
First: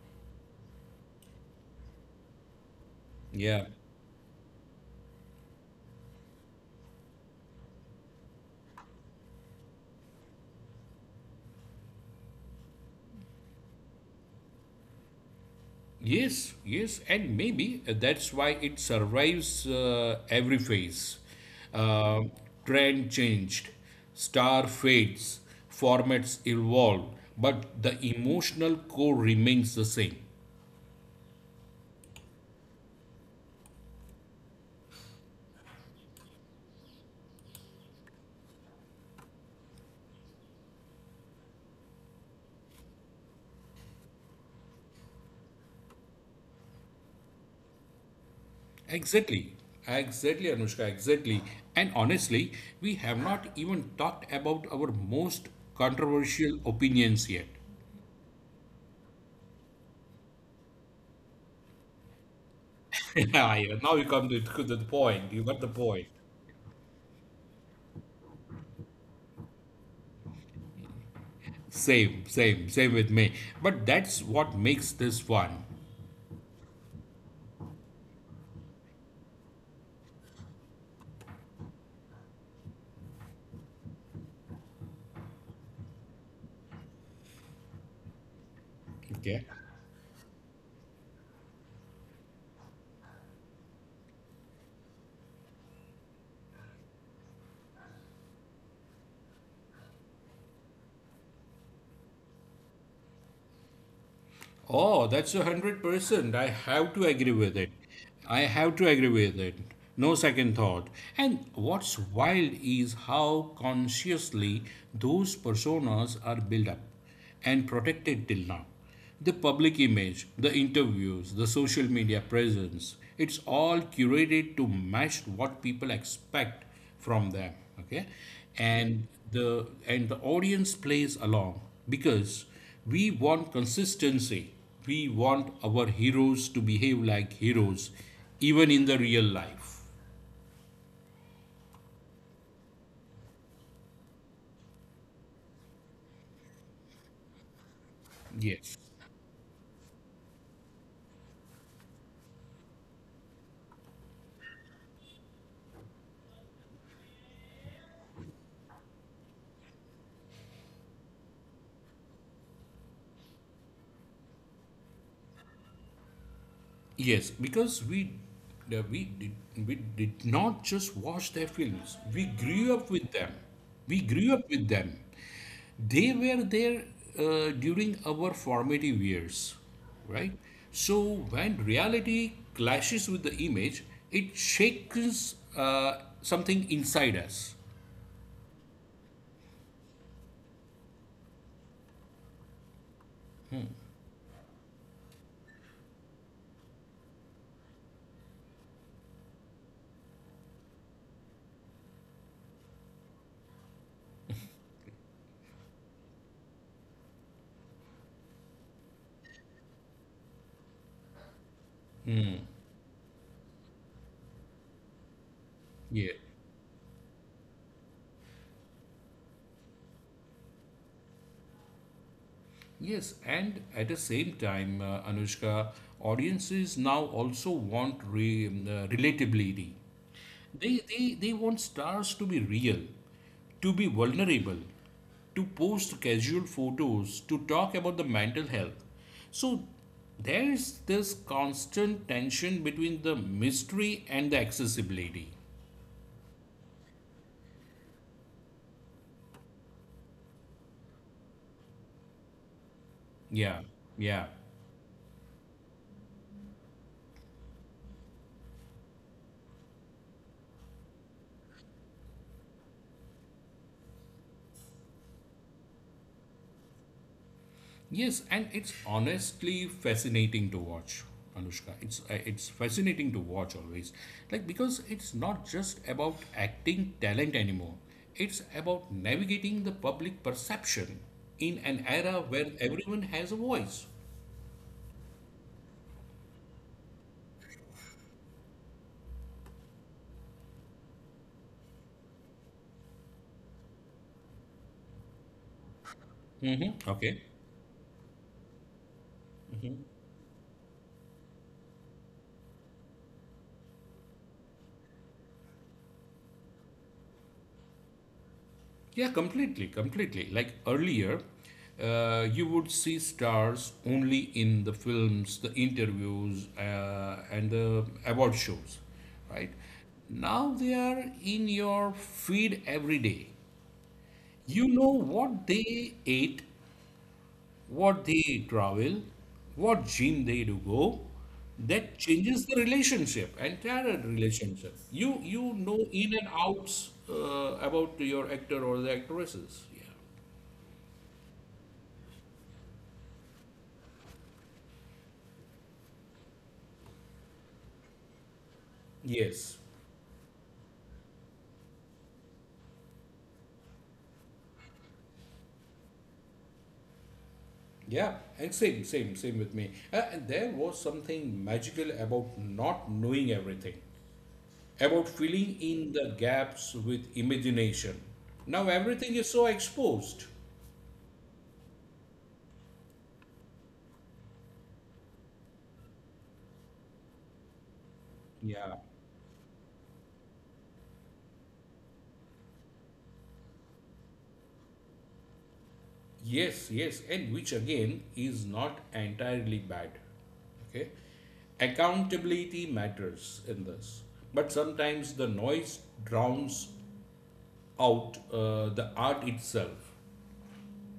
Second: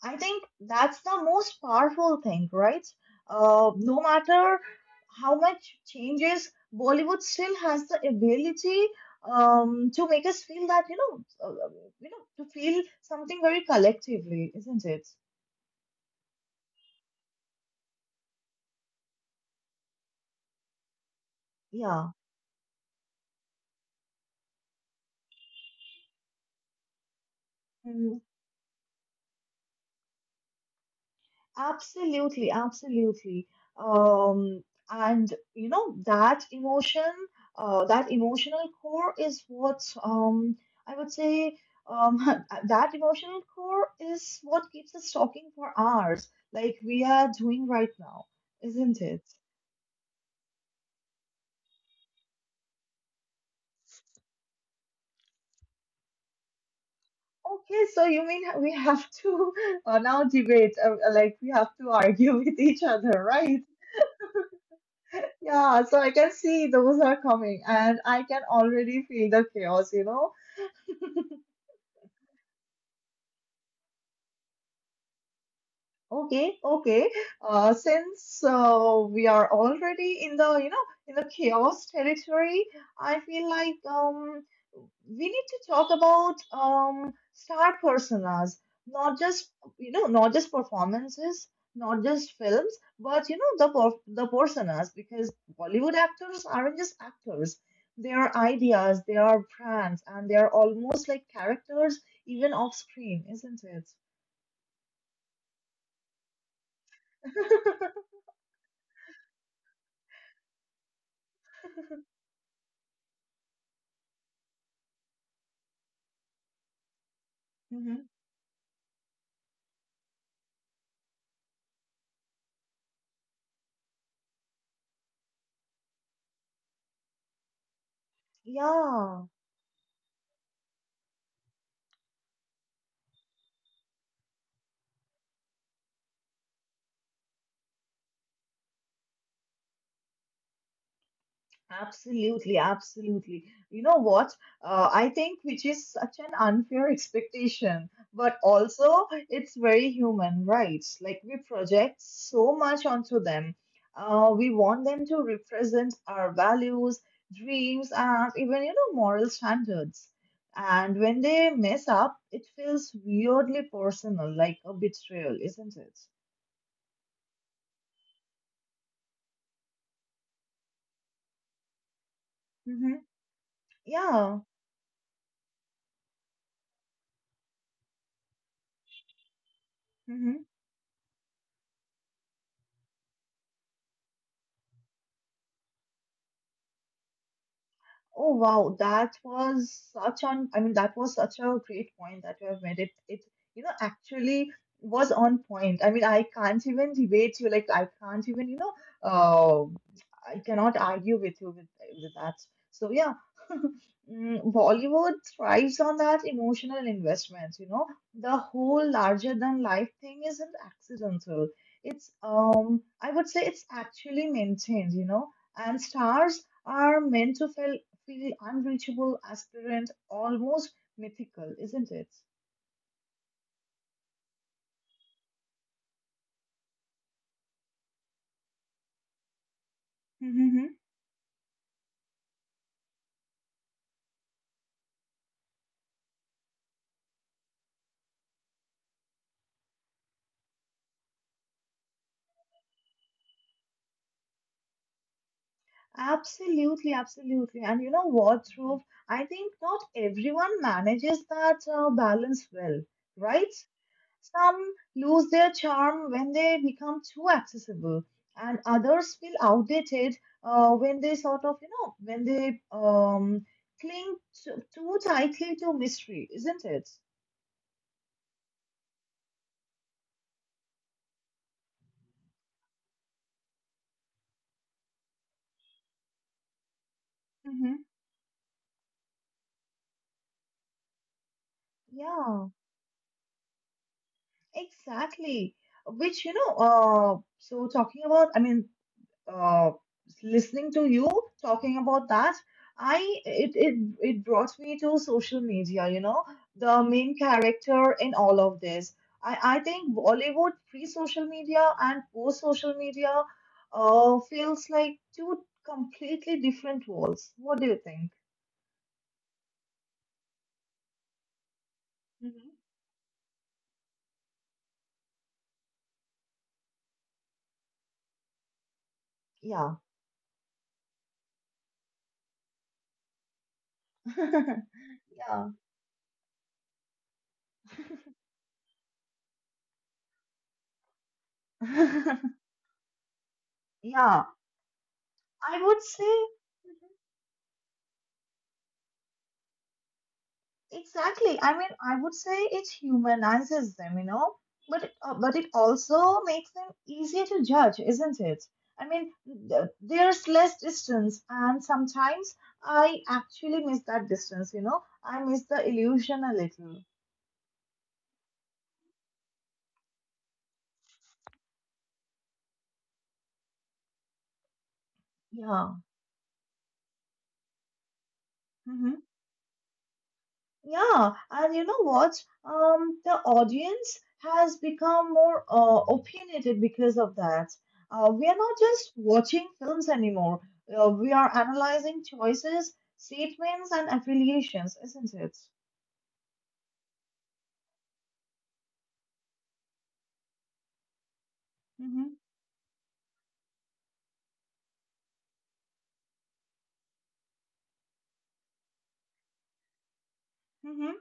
S1: I think that's the most powerful thing, right?
S2: Yeah.
S1: No matter how much changes, Bollywood still has the ability to make us feel that, you know, to feel something very collectively, isn't it?
S2: Yes, yes, and maybe that's why it survives every phase.
S1: Yeah.
S2: Uh, trend changed, star fades, formats evolve, but the emotional core remains the same.
S1: Absolutely, absolutely. Um, and you know that emotion, that emotional core is what I would say um, [laughs] that emotional core is what keeps us talking for hours, like we are doing right now, isn't it?
S2: Exactly, exactly, Anushka, exactly. And honestly, we have not even talked about our most controversial opinions yet.
S1: Okay, so you mean we have to [laughs] now debate, like we have to argue [laughs] with each
S2: [laughs]
S1: other,
S2: Yeah,
S1: right?
S2: yeah, now you come to the point. You got the
S1: Yeah, so
S2: point.
S1: I can see those are coming, and I can already feel the chaos, you know.
S2: Same, same, same with me. But that's what makes this fun.
S1: Okay, okay. Since we are already in the, you know, in the chaos territory, I feel like we need to talk about star personas, not
S2: Okay.
S1: just, you know, not just performances, not just films, but you know, the per the personas, because Bollywood actors aren't just actors. They are ideas, they are brands, and they are almost like characters, even off screen, isn't
S2: Oh, that's 100%. I have to agree with it.
S1: it?
S2: I have to agree with it. No second thought. And what's wild is how consciously those personas are built up and
S1: [laughs]
S2: protected till now. The public image, the interviews, the social media presence, it's all curated to match what people expect from them. Okay. and
S1: Yeah,
S2: the and the audience plays along because we want consistency. We want our heroes to behave like heroes even in the real life.
S1: absolutely, absolutely. You know what? I think which is such an unfair [laughs] expectation, but
S2: Yes.
S1: also it's very human, right? Like we project so much onto them. We want them to represent our values, dreams, and even, you know, moral standards. And when they mess up, it feels weirdly personal, like a betrayal, isn't it?
S2: Yes, because uh, we did we did not just watch their films. We grew up
S1: Mm-hmm.
S2: with them. We grew
S1: Yeah.
S2: up with them. They were there during our formative years, right?
S1: Mm-hmm.
S2: So when reality clashes with the image, it shakes something inside us.
S1: Oh wow, that was such on. I mean, that was such a great point that you have made. It, you know, actually was on point. I mean, I can't even debate you. Like, I can't even, you know, uh, I cannot argue with you with that. So yeah, [laughs] Mm, Bollywood thrives on that emotional investment. You know, the whole larger than life thing isn't accidental. It's I would say it's actually maintained. You know, and
S2: Yeah.
S1: stars are meant to feel feel unreachable, aspirant, almost mythical, isn't it?
S2: Yes, and at the same time, Anushka, audiences now also want relatability.
S1: Mhm.
S2: They want stars to be real, to be vulnerable, to post casual photos, to talk about the mental health. So there's this constant tension between the mystery and the accessibility.
S1: Absolutely, absolutely. And you know what, Dhruv? I think not everyone manages that balance well, right?
S2: Yeah, yeah.
S1: Some lose their charm when they become too accessible, and others feel outdated when they sort of, you know, when they cling to, too tightly to mystery, isn't it?
S2: Yes, and it's honestly fascinating to watch, Anushka. It's fascinating to watch always. Like because it's not just about acting talent anymore.
S1: Mhm.
S2: It's about navigating the public perception in an era
S1: Yeah.
S2: where everyone has a voice.
S1: Exactly. Which, you know, so talking about, I mean, uh, listening to you talking about that, I it brought me to social media, you know, the
S2: Mm-hmm.
S1: main
S2: Okay.
S1: character in all of this. I think Bollywood pre-social media and post-social media, feels like two completely different worlds. What do you think?
S2: Yeah, completely, completely. Like earlier,
S1: Hmm.
S2: you would see stars only in the films, the interviews, and the award shows, right?
S1: Yeah.
S2: Now they are in your feed every day.
S1: [laughs]
S2: You know what
S1: Yeah.
S2: they ate, what they travel, what gym they do go. That
S1: [laughs]
S2: changes the relationship, entire
S1: Yeah,
S2: relationship. You
S1: I
S2: know
S1: would
S2: in
S1: say.
S2: and outs about your actor or the actresses. Yeah.
S1: Exactly. I mean, I would say it humanizes them, you know, but it also makes them easier to judge, isn't it? I mean,
S2: Yes.
S1: th- there's less distance, and sometimes I actually miss that distance, you know. I miss the illusion a little.
S2: Yeah, and same, same, same with me. And there was something magical about not knowing everything, about filling
S1: Yeah.
S2: in the gaps with imagination. Now
S1: Mm-hmm.
S2: everything is so exposed.
S1: Yeah, and you know what? The audience has become more opinionated because of that. We are not
S2: Yeah.
S1: just watching films anymore. We are analyzing choices, statements, and affiliations, isn't it?
S2: Yes, yes, and which again is not entirely bad. Okay,
S1: Mm-hmm.
S2: accountability matters in this, but sometimes the noise drowns out the art itself.
S1: Mm-hmm.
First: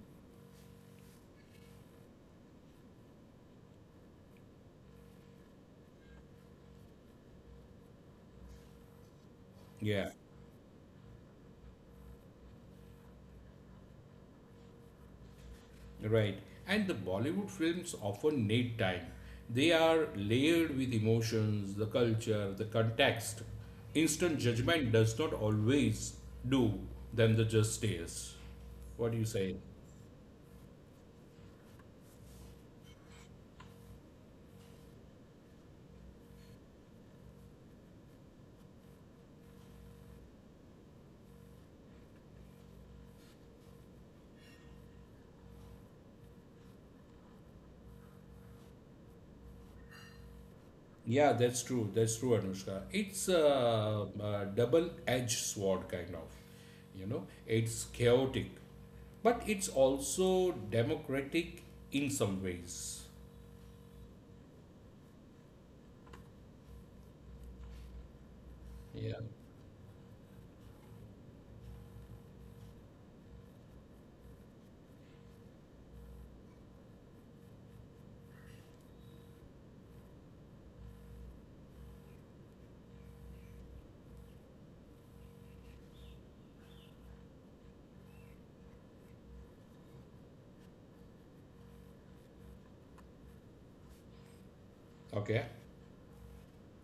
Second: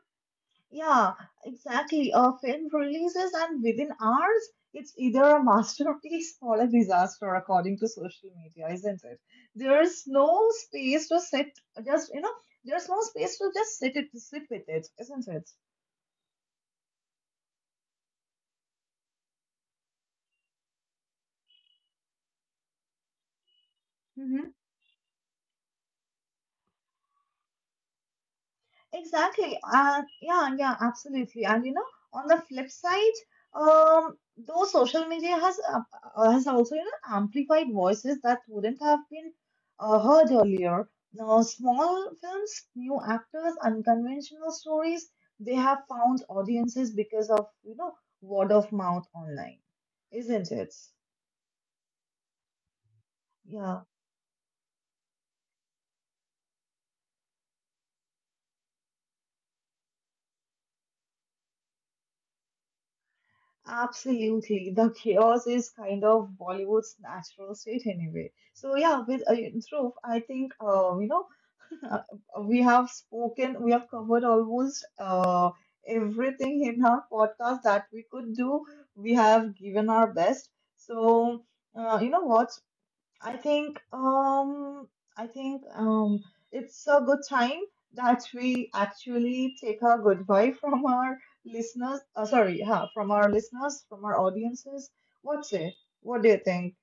S1: Yeah, exactly. A film releases, and within hours, it's either a masterpiece [laughs] or a disaster, according to social media, isn't it? There's
S2: Yeah,
S1: no space to sit, just, you know, there's no space to just sit it, sit with it, isn't it?
S2: right. And the Bollywood films often need time. They are layered with emotions, the culture, the context. Instant judgment does not always do them the justice. What do you say?
S1: Exactly. And yeah, yeah, absolutely. And you know, on the flip side, though social media has also, you know, amplified voices that wouldn't have been heard earlier. Now, small films, new actors, unconventional stories, they have found audiences because of, you know, word of mouth online, isn't it?
S2: Yeah, that's true. That's true, Anushka. It's
S1: Yeah.
S2: a double-edged sword, kind of. You know, it's chaotic, but it's also democratic in some ways.
S1: Absolutely. The chaos is kind of Bollywood's natural state anyway. So yeah,
S2: Yeah.
S1: with Dhruv, I think you know, [laughs] we have spoken, we have covered almost everything in our podcast that we could do. We have given our best. So you know what? I think um I think it's a good time that we actually take a goodbye from our listeners. Sorry, huh, from our listeners, from our audiences.
S2: Okay.
S1: What's it? What do you think?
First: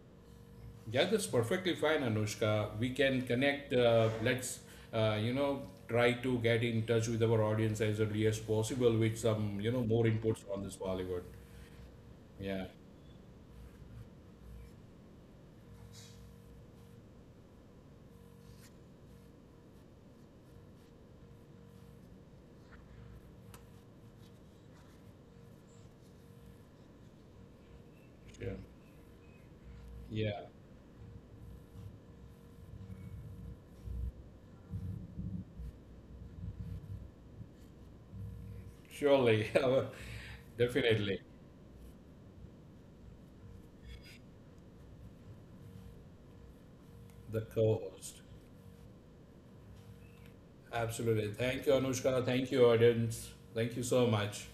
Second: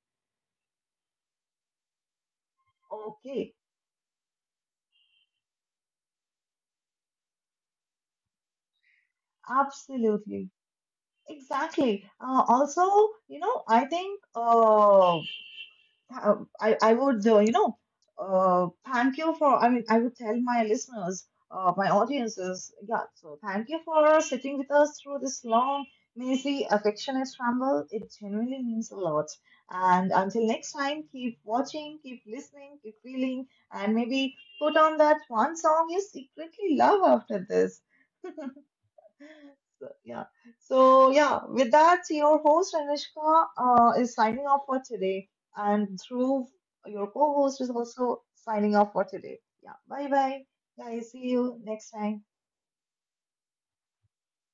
S2: Yeah, that's perfectly fine, Anushka. We can
S1: Okay,
S2: connect. Let's, you know, try to get in touch with our audience as early as possible with some, you know, more inputs
S1: absolutely,
S2: on this Bollywood.
S1: exactly.
S2: Yeah.
S1: Also, you know, I think I would, you know, thank you for, I mean, I would tell my listeners, my audiences, yeah, so thank you for sitting with us through this long, messy, affectionate ramble. It
S2: Sure.
S1: genuinely means a lot. And
S2: Yeah.
S1: until next time, keep watching, keep listening, keep feeling, and maybe put on that one song you secretly love after this.
S2: Surely. [laughs]
S1: So,
S2: Our-
S1: yeah. So,
S2: Definitely.
S1: yeah, with that, your host Anushka is signing off for today, and Dhruv, your co
S2: The
S1: host, is
S2: co-host.
S1: also signing off for today. Yeah, bye bye, guys. See
S2: Absolutely.
S1: you
S2: Thank you,
S1: next time.
S2: Anushka. Thank you, audience. Thank you so much.